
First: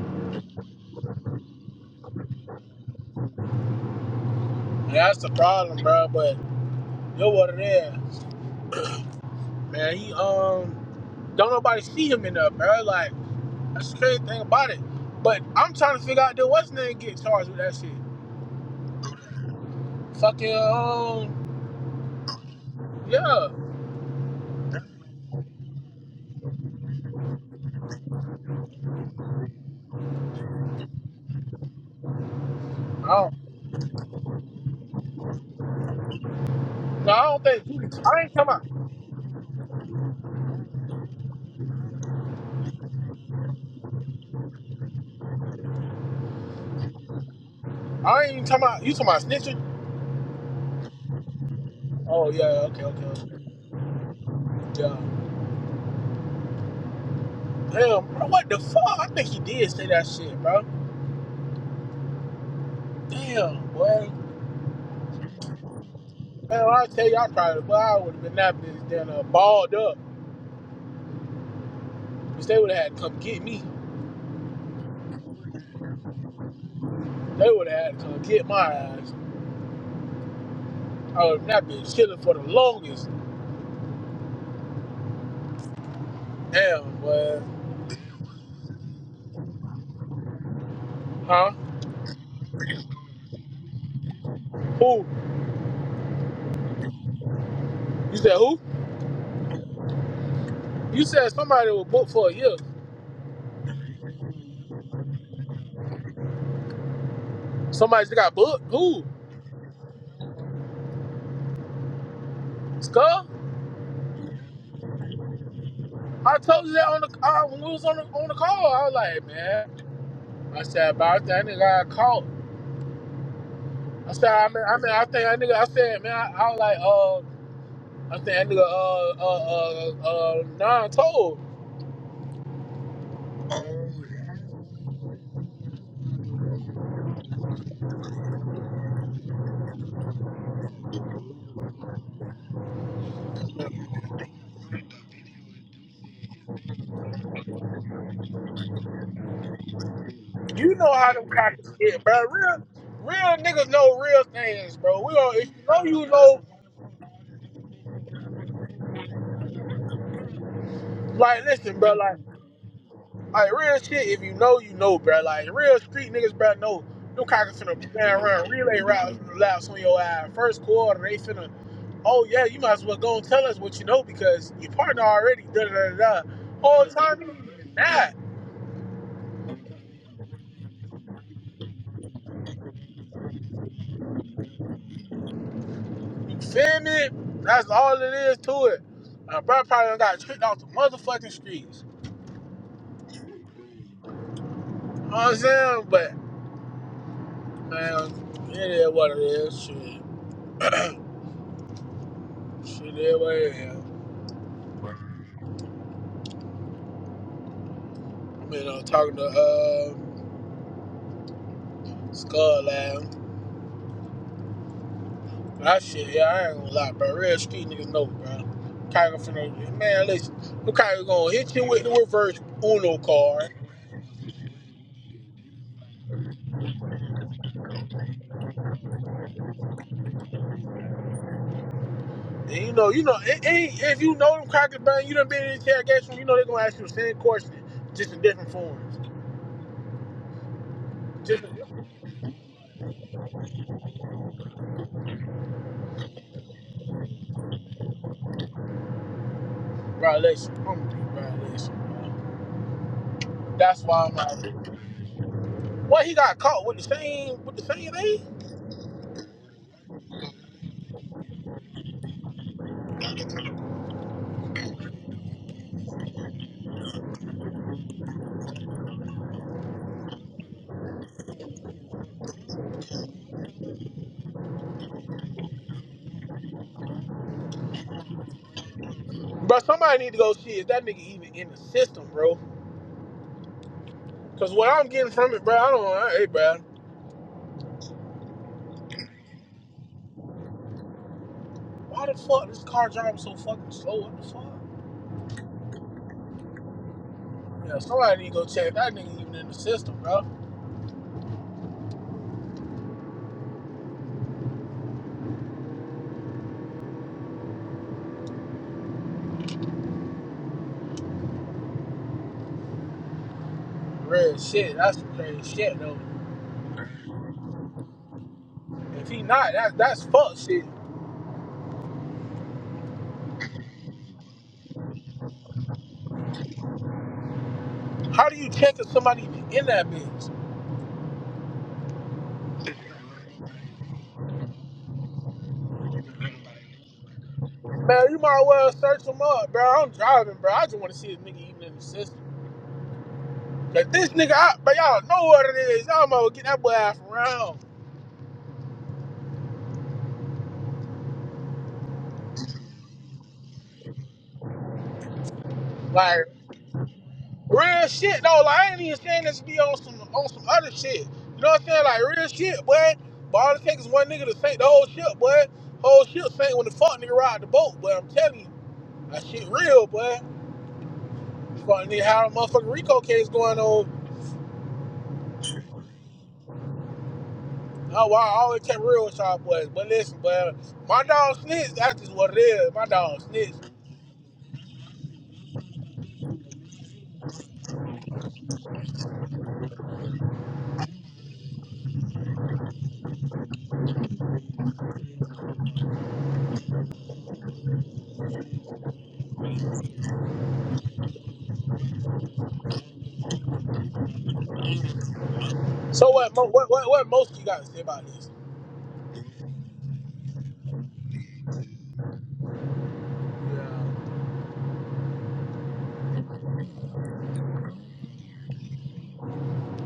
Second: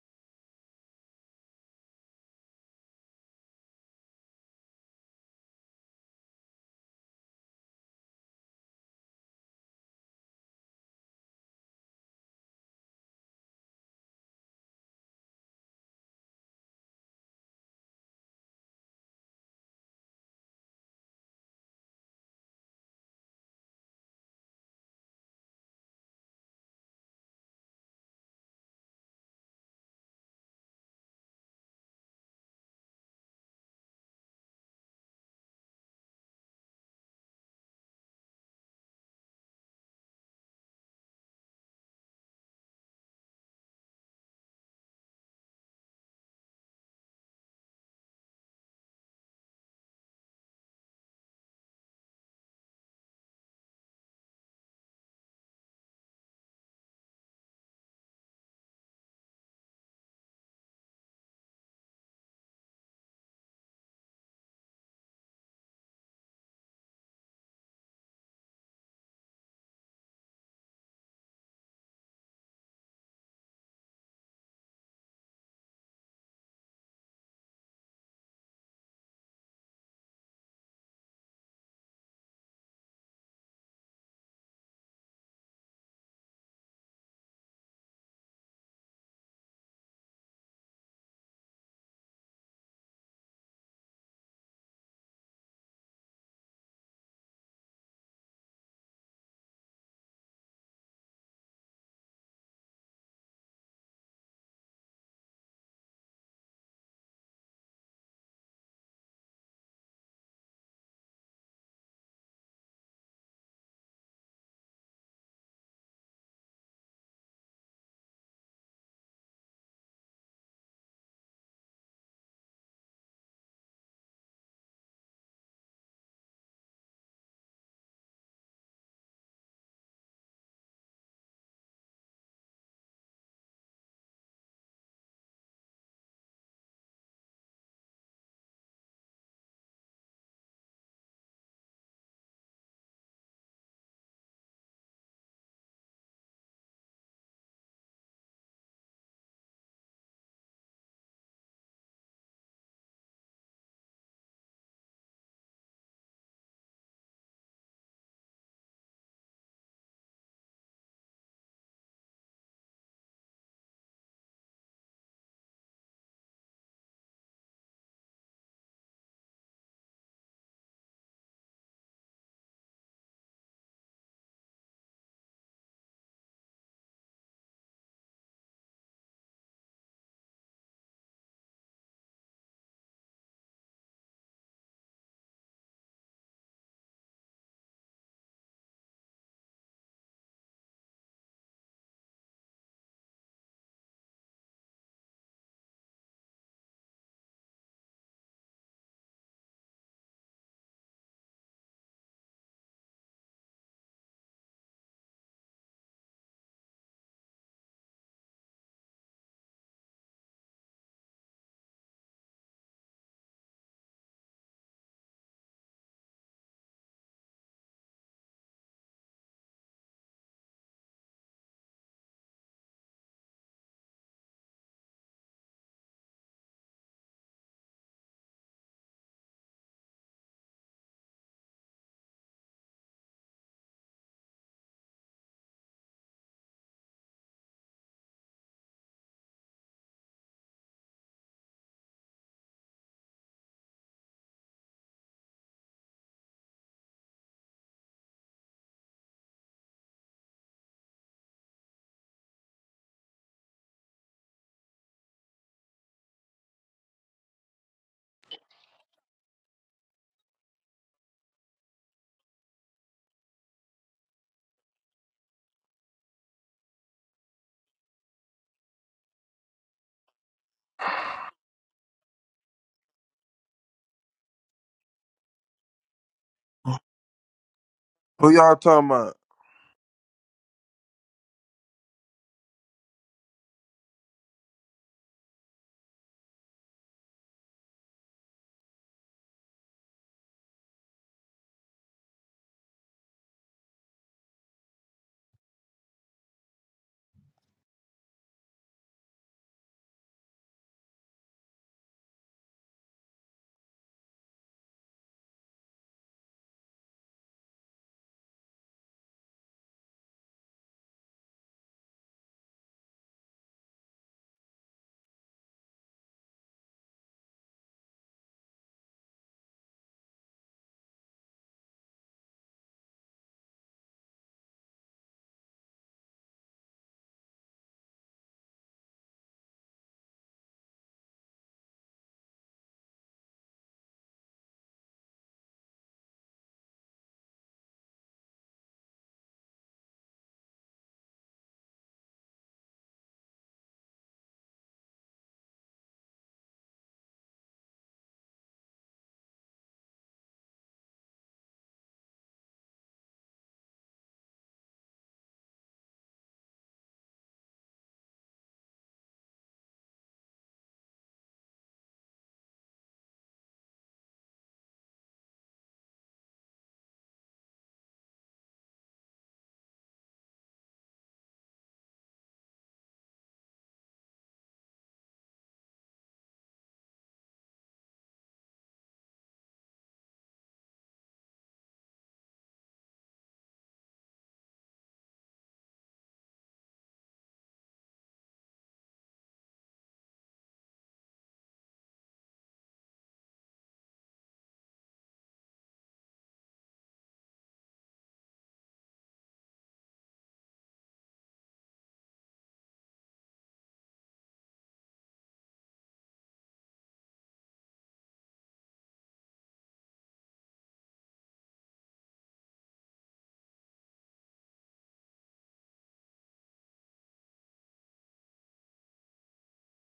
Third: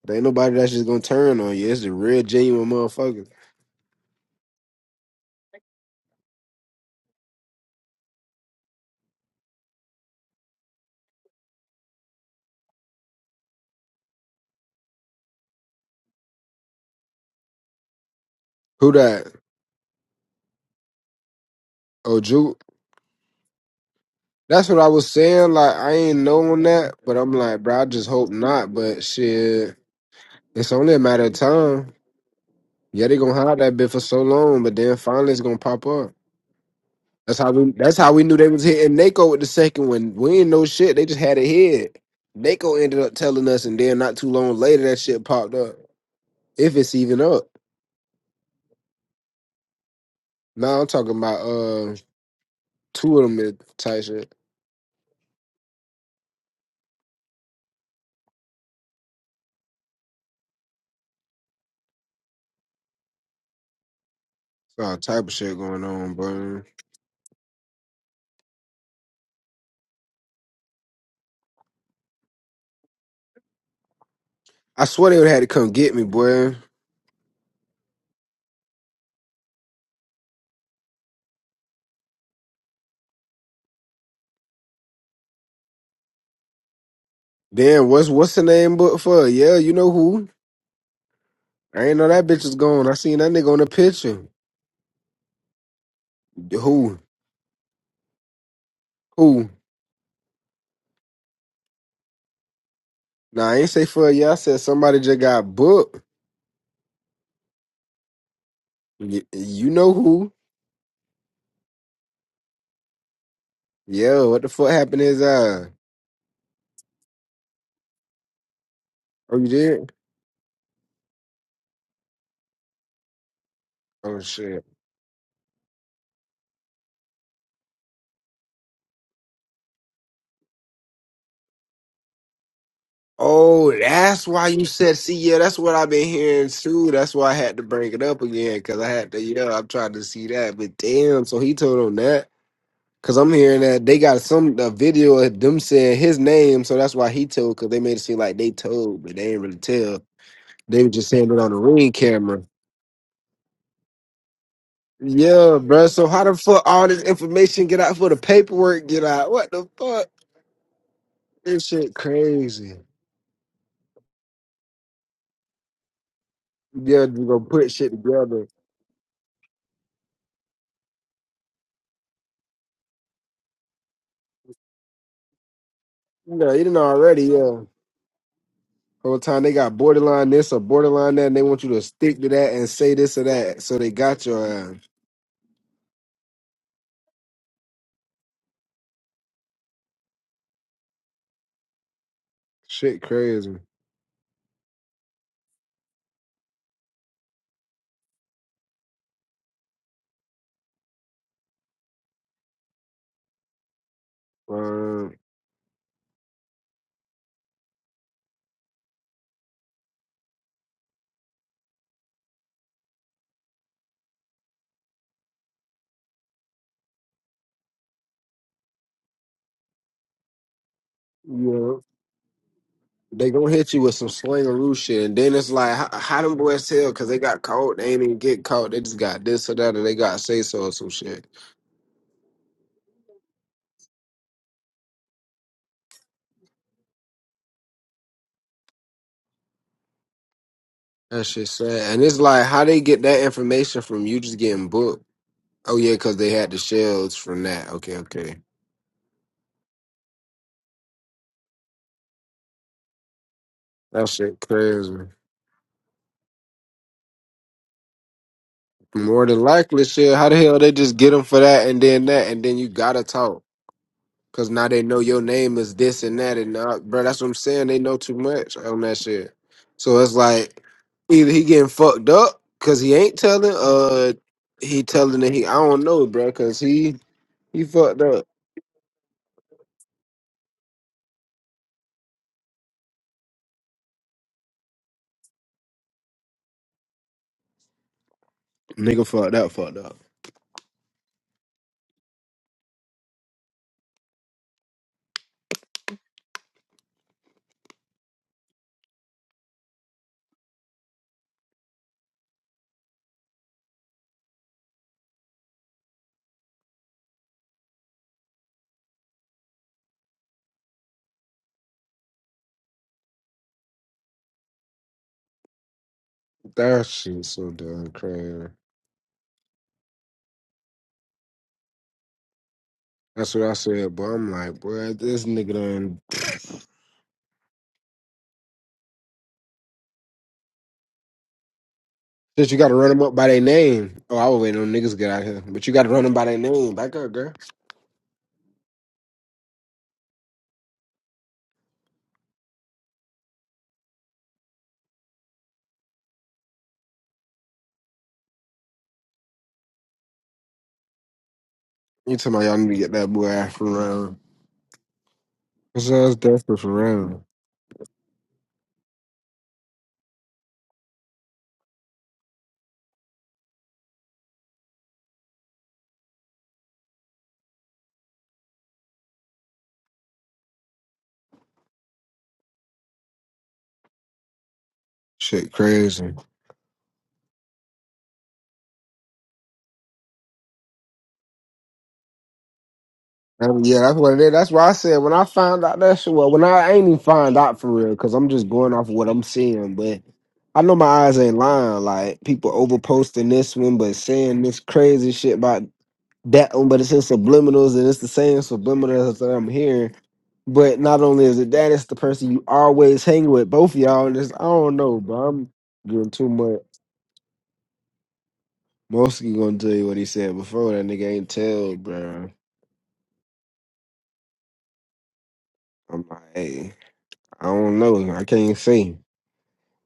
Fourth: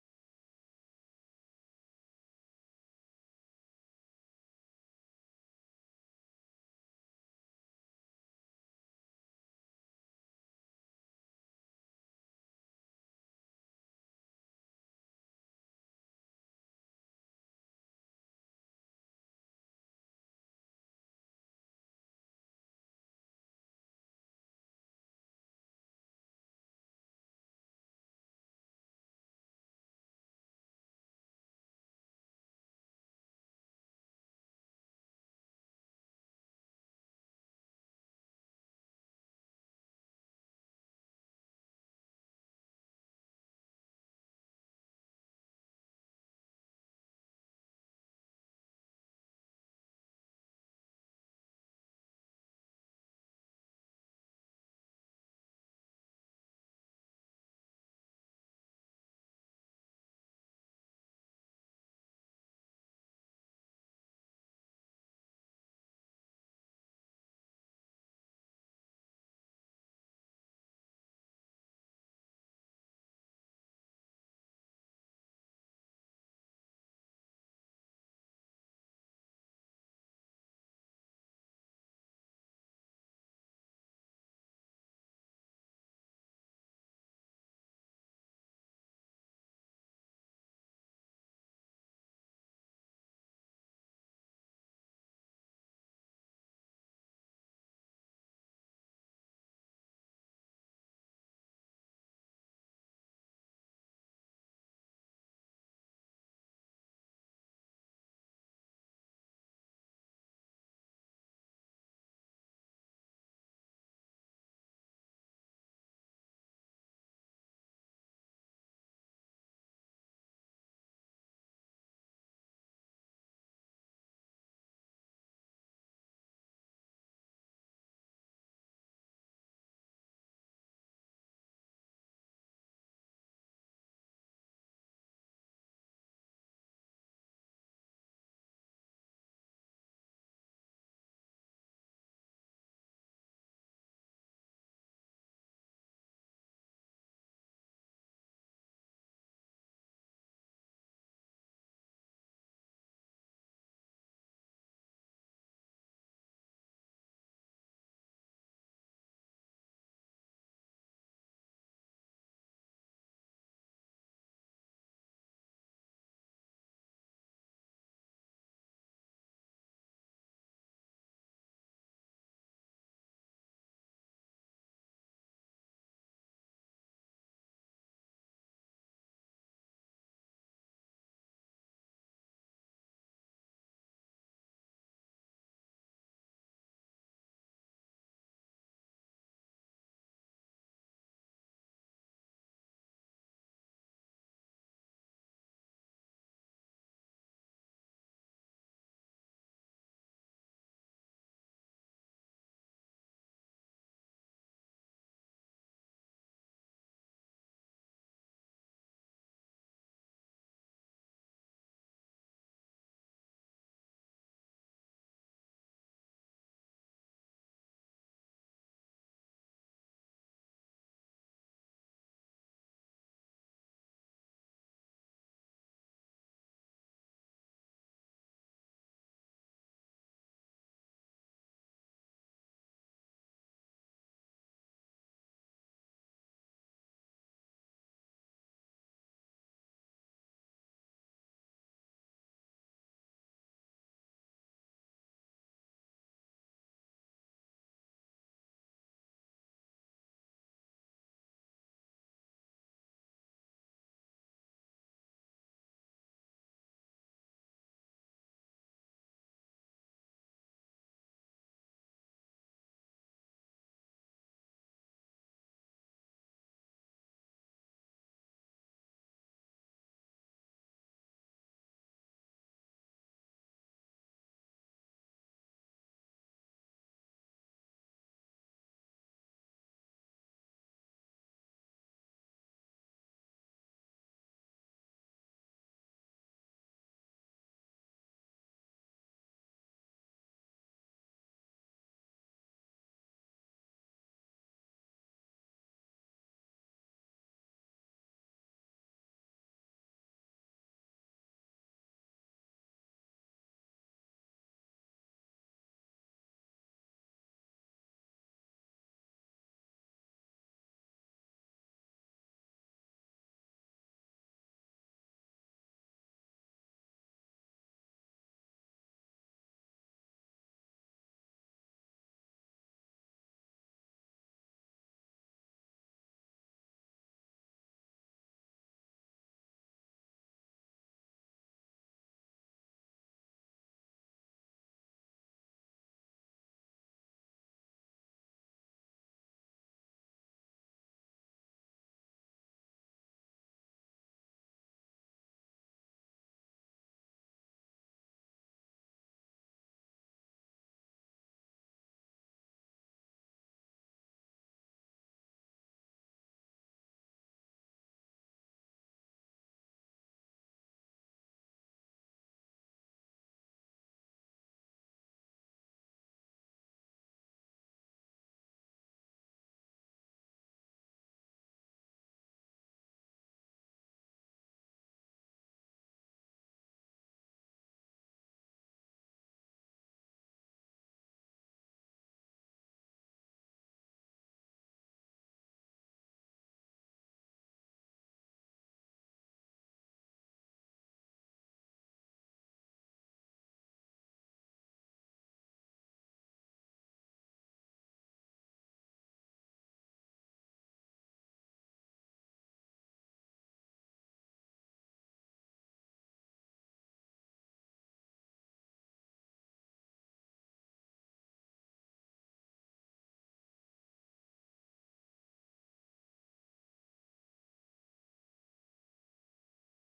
Speaker 2: There ain't nobody that's just gonna turn on you. It's the real genuine motherfuckers.
Speaker 1: that's the problem, bro. But you're what it is, man. He um don't nobody see him enough, bro. Like that's the crazy thing about it. But I'm trying to figure out dude, what's his name get charged with that shit.
Speaker 2: Who that?
Speaker 1: Fucking um
Speaker 2: Oh, Juke.
Speaker 1: yeah.
Speaker 2: That's what I was saying. Like, I ain't knowing that, but I'm like, bro, I just hope not. But shit, it's only a matter of time.
Speaker 1: I
Speaker 2: Yeah, they gonna
Speaker 1: don't,
Speaker 2: hide that bit for so long, but then finally it's gonna pop up.
Speaker 1: no, I
Speaker 2: That's
Speaker 1: don't
Speaker 2: how
Speaker 1: think
Speaker 2: we. That's how
Speaker 1: I
Speaker 2: we
Speaker 1: ain't
Speaker 2: knew
Speaker 1: talking
Speaker 2: they was
Speaker 1: about.
Speaker 2: hitting Nako with the second one. We ain't know shit. They just had a head. Nako ended up telling us, and then not too long later, that shit popped up. If it's even up.
Speaker 1: I ain't even talking about. You talking about snitching?
Speaker 2: Now I'm talking about uh
Speaker 1: Oh yeah, okay, okay,
Speaker 2: two of
Speaker 1: okay.
Speaker 2: them is type shit.
Speaker 1: yeah. Damn, bro, what the fuck? I think he did say that shit, bro. Damn, boy.
Speaker 2: all type of shit going on, bro.
Speaker 1: Man, I tell you, I probably, boy, I would have been napping this damn uh, balled up. Because they would have had to come get me.
Speaker 2: I swear they would have had to come get me, boy.
Speaker 1: They would have had to come get my ass. I would have not been chilling for the longest. Damn, boy.
Speaker 2: Damn, what's what's the name book for? Yeah, you know who?
Speaker 1: Huh?
Speaker 2: I ain't know that bitch was gone. I seen that nigga on the picture.
Speaker 1: Who?
Speaker 2: Who?
Speaker 1: You said who?
Speaker 2: Who?
Speaker 1: You said somebody was booked for a year.
Speaker 2: Nah, I ain't say for a year. I said somebody just got booked.
Speaker 1: Somebody just got booked? Who?
Speaker 2: Y- you know who?
Speaker 1: Skull?
Speaker 2: Yo, what the fuck happened is uh?
Speaker 1: I told you that on the uh, when we was on the on the call. I was like,
Speaker 2: Oh, you
Speaker 1: man.
Speaker 2: did?
Speaker 1: I said about that nigga got caught. I
Speaker 2: Oh
Speaker 1: said, I mean,
Speaker 2: shit.
Speaker 1: I mean, I think that nigga. I said, man, I, I was like, uh, I think that nigga, uh, uh, uh, uh, non told.
Speaker 2: Oh, that's why you said. See, yeah, that's what I've been hearing too. That's why I had to bring it up again because I had to. Yeah, I'm trying to see that. But damn, so he told on that because I'm hearing that they got some a video of them saying his name, so that's why he told because they made it seem like they told, but they didn't really tell.
Speaker 1: You
Speaker 2: They were
Speaker 1: know
Speaker 2: just
Speaker 1: how them
Speaker 2: saying it on the
Speaker 1: crackers
Speaker 2: ring
Speaker 1: get, bro.
Speaker 2: camera.
Speaker 1: Real, real niggas know real things, bro. We don't, if
Speaker 2: Yeah,
Speaker 1: you know,
Speaker 2: bro. So
Speaker 1: you
Speaker 2: how the
Speaker 1: know.
Speaker 2: fuck all this information get out for the paperwork get out? What the fuck?
Speaker 1: Like,
Speaker 2: This
Speaker 1: listen, bro.
Speaker 2: shit
Speaker 1: Like,
Speaker 2: crazy.
Speaker 1: like real shit. If you know, you know, bro. Like, real street niggas, bro. Know
Speaker 2: Yeah,
Speaker 1: them
Speaker 2: you gonna
Speaker 1: crackers
Speaker 2: put shit
Speaker 1: finna man
Speaker 2: together.
Speaker 1: around relay routes, laps on your ass. First quarter, they finna. Oh yeah, you might as well go and tell us what you know because your partner already. Da da da da.
Speaker 2: No, you didn't
Speaker 1: Whole
Speaker 2: already, yeah.
Speaker 1: time, nah.
Speaker 2: Whole time they got borderline this or borderline that, and they want you to stick to that and say this or that. So they got your ass.
Speaker 1: You feel me? That's all it is to it. Uh, bro, probably done got tricked off the motherfucking streets.
Speaker 2: Shit crazy.
Speaker 1: You know what I'm saying? but. Man, it is what it is. Shit, shit is what it is.
Speaker 2: Um,
Speaker 1: You know, talking to uh, Skull Lab. That shit, yeah, I ain't gonna lie, bro. Real street niggas know, bro. Tiger finna, man, listen, who Tiger gonna hit you
Speaker 2: yeah.
Speaker 1: with the reverse Uno
Speaker 2: They gonna
Speaker 1: card?
Speaker 2: hit you with some slangaroo shit, and then it's like, how, how them boys tell? Cause they got caught, they ain't even get caught. They just got this or that, or they got say so or some shit.
Speaker 1: And you know, you know, it, it, if you know them crackers, bro, you done been in interrogation, you know they gonna ask you the same question, just in different forms.
Speaker 2: That
Speaker 1: Just,
Speaker 2: shit sad. And it's like how they get that information from you just getting booked. Oh yeah, because they had the shells from that. Okay, okay.
Speaker 1: bro, listen, I'm gonna be, bro, bro. That's
Speaker 2: That
Speaker 1: why I'm
Speaker 2: shit
Speaker 1: out here.
Speaker 2: crazy.
Speaker 1: What, he got caught with the same, with the same thing?
Speaker 2: More than likely, shit. How the hell they just get them for that and then that and then you gotta talk because now they know your name is this and that and uh, bro. That's what I'm saying. They know too much on that shit. So it's like either he getting fucked up because he ain't telling, uh, he telling that he I don't know, bro, because he he fucked up.
Speaker 4: Who y'all talking about?
Speaker 1: Bro, somebody need to go see is that nigga even in the system, bro. Cause what I'm getting from it, bro, I don't know. Hey, bro,
Speaker 2: Nigga fucked up, fucked up.
Speaker 1: why the fuck this car driving so fucking slow? What the fuck? Yeah, somebody need to go check if that nigga even in the system, bro. Real shit. That's some crazy shit, though.
Speaker 2: That shit so damn crazy.
Speaker 1: If he not, that, that's fuck shit.
Speaker 2: That's what I said, but I'm like, boy, this nigga done.
Speaker 1: How do you check if somebody even in that bitch?
Speaker 2: Since you gotta run them up by their name. Oh, I was waiting on niggas to get out here. But you gotta run them by their name. Back up, girl.
Speaker 1: Man, you might well search him up, bro. I'm driving, bro. I just want to see this nigga even in the system. Like this nigga, I, but y'all know what it is. Y'all might get that boy half around.
Speaker 2: You talking about y'all need to get that boy out from around. Cause I was desperate for around.
Speaker 1: Real shit though. Like I ain't even saying this to be on some on some other shit. You know what I'm saying? Like real shit, boy. But all it takes is one nigga to sink the whole ship, boy. Whole ship sank when the fuck nigga ride the boat, boy. I'm telling you, that shit real, boy. Fuck nigga how the motherfucking Rico case going on.
Speaker 2: Shit crazy.
Speaker 1: Oh wow, I always kept real with y'all boys. But listen, boy, my dog snitch, that's just what it is. My dog snitch.
Speaker 2: Um, yeah, that's what it is. That's why I said when I found out that shit. Well, when I, I ain't even find out for real, cause I'm just going off of what I'm seeing. But I know my eyes ain't lying. Like people over posting this one, but saying this crazy shit about that one, but it's in subliminals and it's the same subliminals that I'm hearing. But not only is it that, it's the person you always hang with, both of y'all. And it's, I don't know, bro. I'm doing
Speaker 1: So
Speaker 2: too
Speaker 1: what Mo-
Speaker 2: much.
Speaker 1: what what, what most you gotta say about this?
Speaker 2: Mostly gonna tell you what he said before. That nigga ain't tell, bro.
Speaker 1: Yeah.
Speaker 2: I'm like, hey, I don't know. I can't say.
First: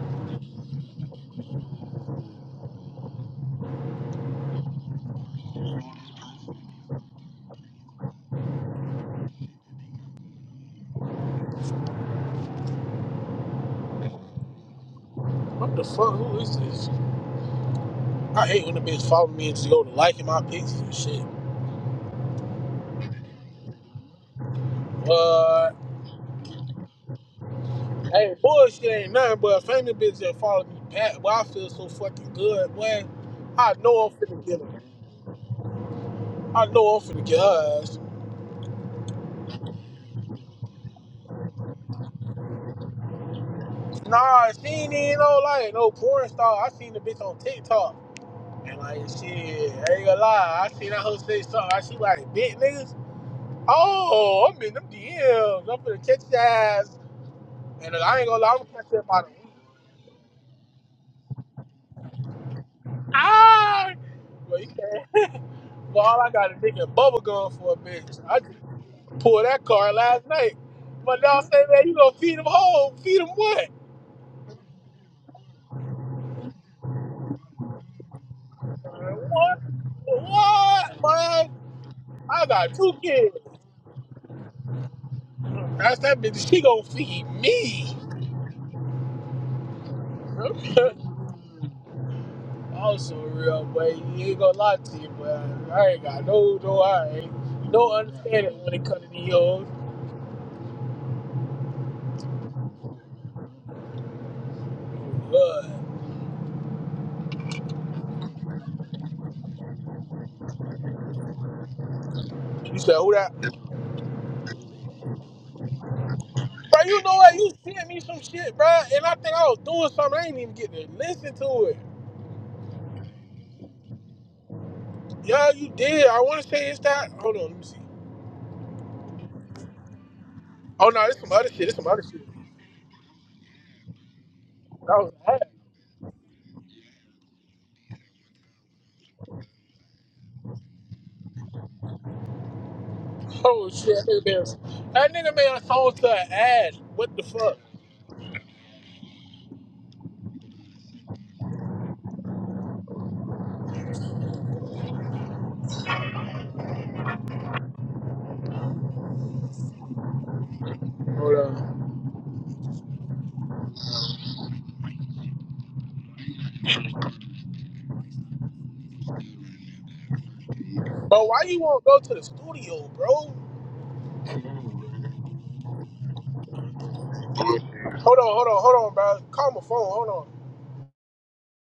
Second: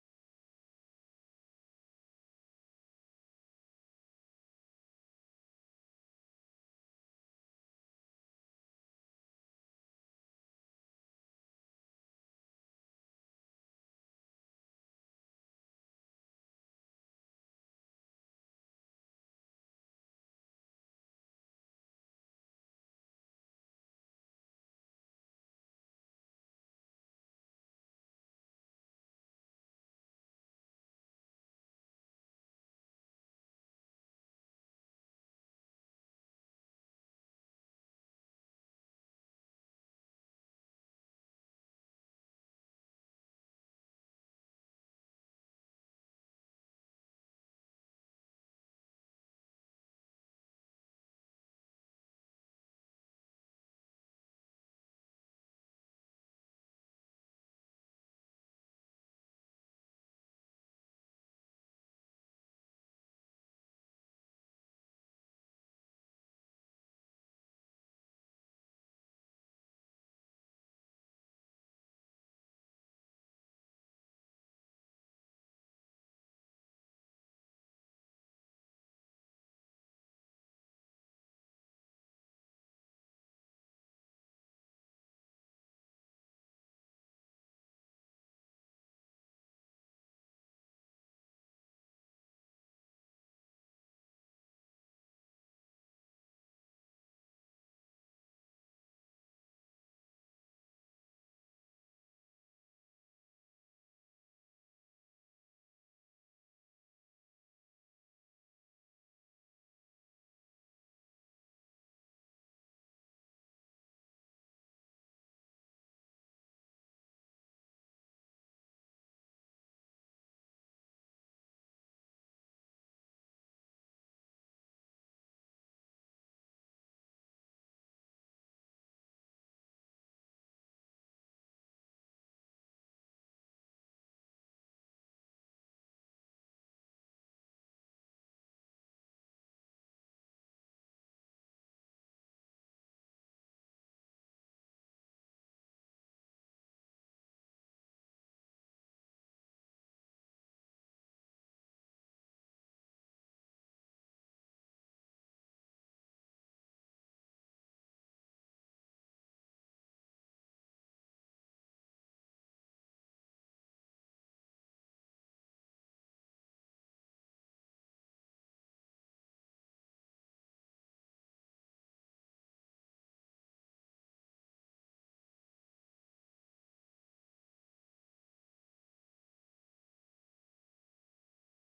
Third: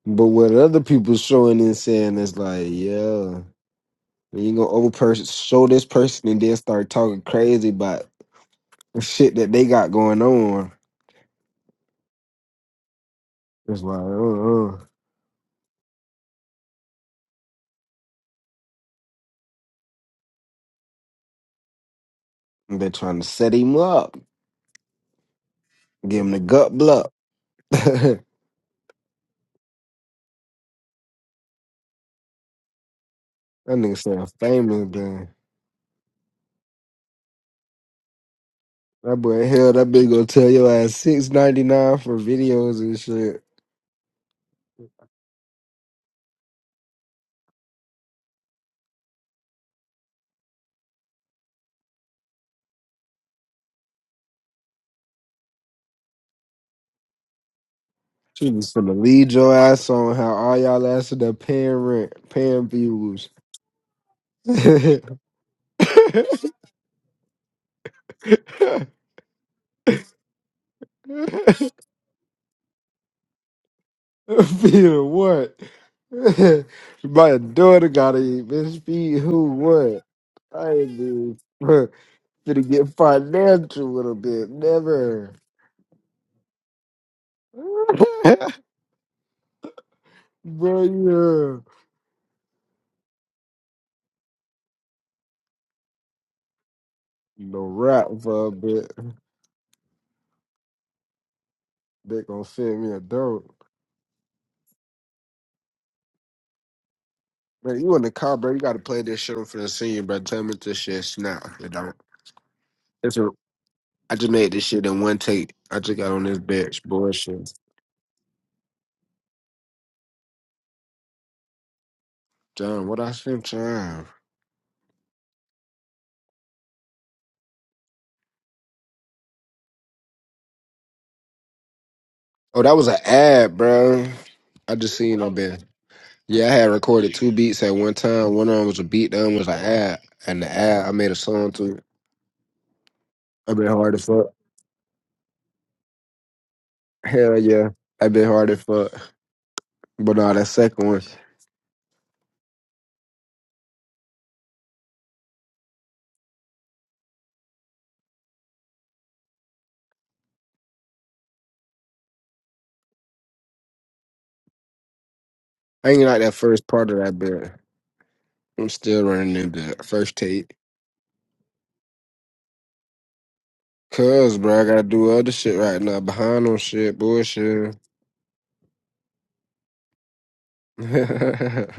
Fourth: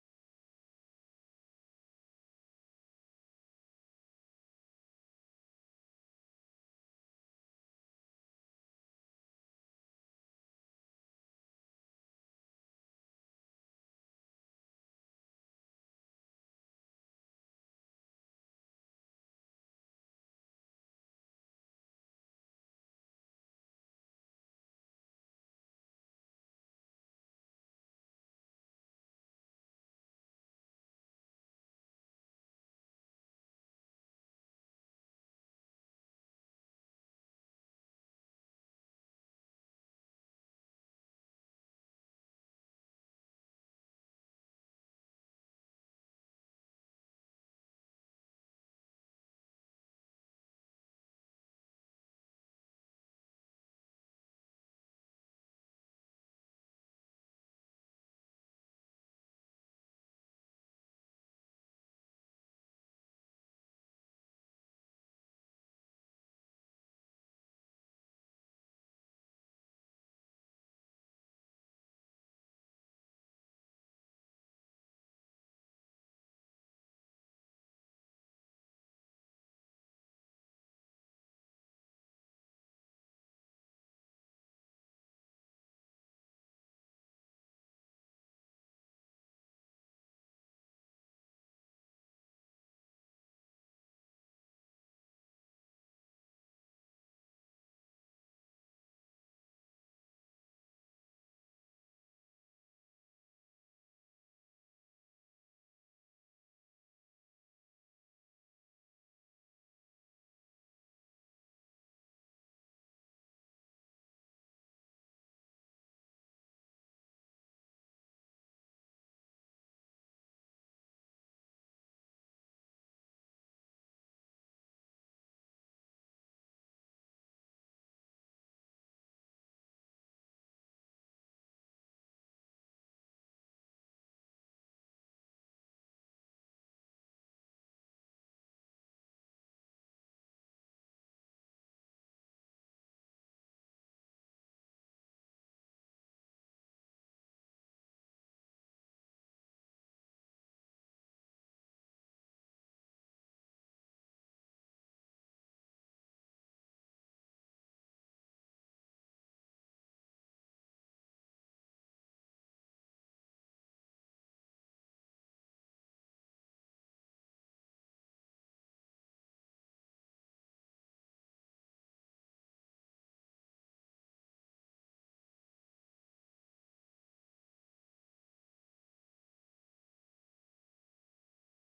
Speaker 2: But what other people showing and saying is like, yeah, you gonna over person show this person and then start talking crazy about shit that they got going on. It's like, uh-uh.
Speaker 1: What the fuck? Who is this? I hate when the bitch follow me and just go to liking my pictures and shit.
Speaker 2: Been trying to set him up,
Speaker 1: But
Speaker 2: give him the gut block. that
Speaker 1: hey, bullshit ain't nothing but famous bitch that follow me back. Boy, I feel so fucking good, boy. I
Speaker 2: nigga
Speaker 1: know I'm
Speaker 2: sound
Speaker 1: finna get her.
Speaker 2: famous, man.
Speaker 1: I know I'm finna get her. ass.
Speaker 2: That boy, hell, that bitch gonna tell your ass six ninety nine for videos and shit.
Speaker 1: Nah, she ain't even no like no porn star. I seen the bitch on TikTok. And like shit, I ain't gonna lie. I seen that hoe say something. I see like big niggas. Oh, I'm in them DMs. I'm finna catch your ass. And uh, I ain't gonna
Speaker 2: She
Speaker 1: lie, I'm gonna
Speaker 2: was
Speaker 1: catch
Speaker 2: gonna
Speaker 1: that by the
Speaker 2: lead your ass on how all y'all ass are paying rent, paying views.
Speaker 1: Ah! Well, you can't. Well, all I got is dick and bubble gum for a bitch. I Pull that car last night. My dog said, man, you gonna feed him home. Feed him what?
Speaker 2: Feed what? My daughter gotta eat, bitch. Feed who
Speaker 1: What?
Speaker 2: what? I ain't
Speaker 1: What,
Speaker 2: doing.
Speaker 1: man?
Speaker 2: Finna
Speaker 1: I got
Speaker 2: get
Speaker 1: two kids.
Speaker 2: financial with a bit. Never.
Speaker 1: That's that bitch. She gonna feed me.
Speaker 2: Bro, yeah.
Speaker 1: also real, but you ain't gonna lie to you, but I ain't got no, no, I
Speaker 2: No
Speaker 1: ain't no
Speaker 2: rap for a
Speaker 1: understanding when it
Speaker 2: bit.
Speaker 1: comes to these hoes.
Speaker 2: They gonna send me a dope.
Speaker 1: But
Speaker 2: Man, you in the car, bro. You gotta play this shit I'm finna send you, bro. Tell me if this shit snap. You don't.
Speaker 1: you said who
Speaker 2: It's a,
Speaker 1: that?
Speaker 2: I just made this shit in one take. I just got on this
Speaker 1: Bro,
Speaker 2: bitch.
Speaker 1: you know what? You
Speaker 2: Bullshit.
Speaker 1: sent me some shit, bro, and I think I was doing something. I ain't even getting to listen to it.
Speaker 2: Damn, what I sent time?
Speaker 1: Yeah, you did. I want to say it's that. Hold on, let me see. Oh no, it's some other shit. It's some other shit.
Speaker 2: Oh, that was an ad, bro. I just
Speaker 1: Oh,
Speaker 2: seen on
Speaker 1: ad.
Speaker 2: bit. Yeah, I had recorded two beats at one time. One of them was a beat, the other was an ad. And the ad, I made a song to it. I've been
Speaker 1: oh
Speaker 2: hard
Speaker 1: shit,
Speaker 2: as
Speaker 1: that nigga
Speaker 2: fuck.
Speaker 1: made a, that nigga made a song to an ad. What the
Speaker 2: Hell
Speaker 1: fuck?
Speaker 2: yeah. I've been hard as fuck. But nah, that second one,
Speaker 1: Hold on.
Speaker 2: I ain't like that first part of that bit. I'm still running into that first tape.
Speaker 1: Bro, why you won't go to the studio, bro? Hold
Speaker 2: Cause, bro, I gotta do other shit right now. Behind on shit, bullshit.
Speaker 1: on, hold on, hold on, bro. Call my phone. Hold on.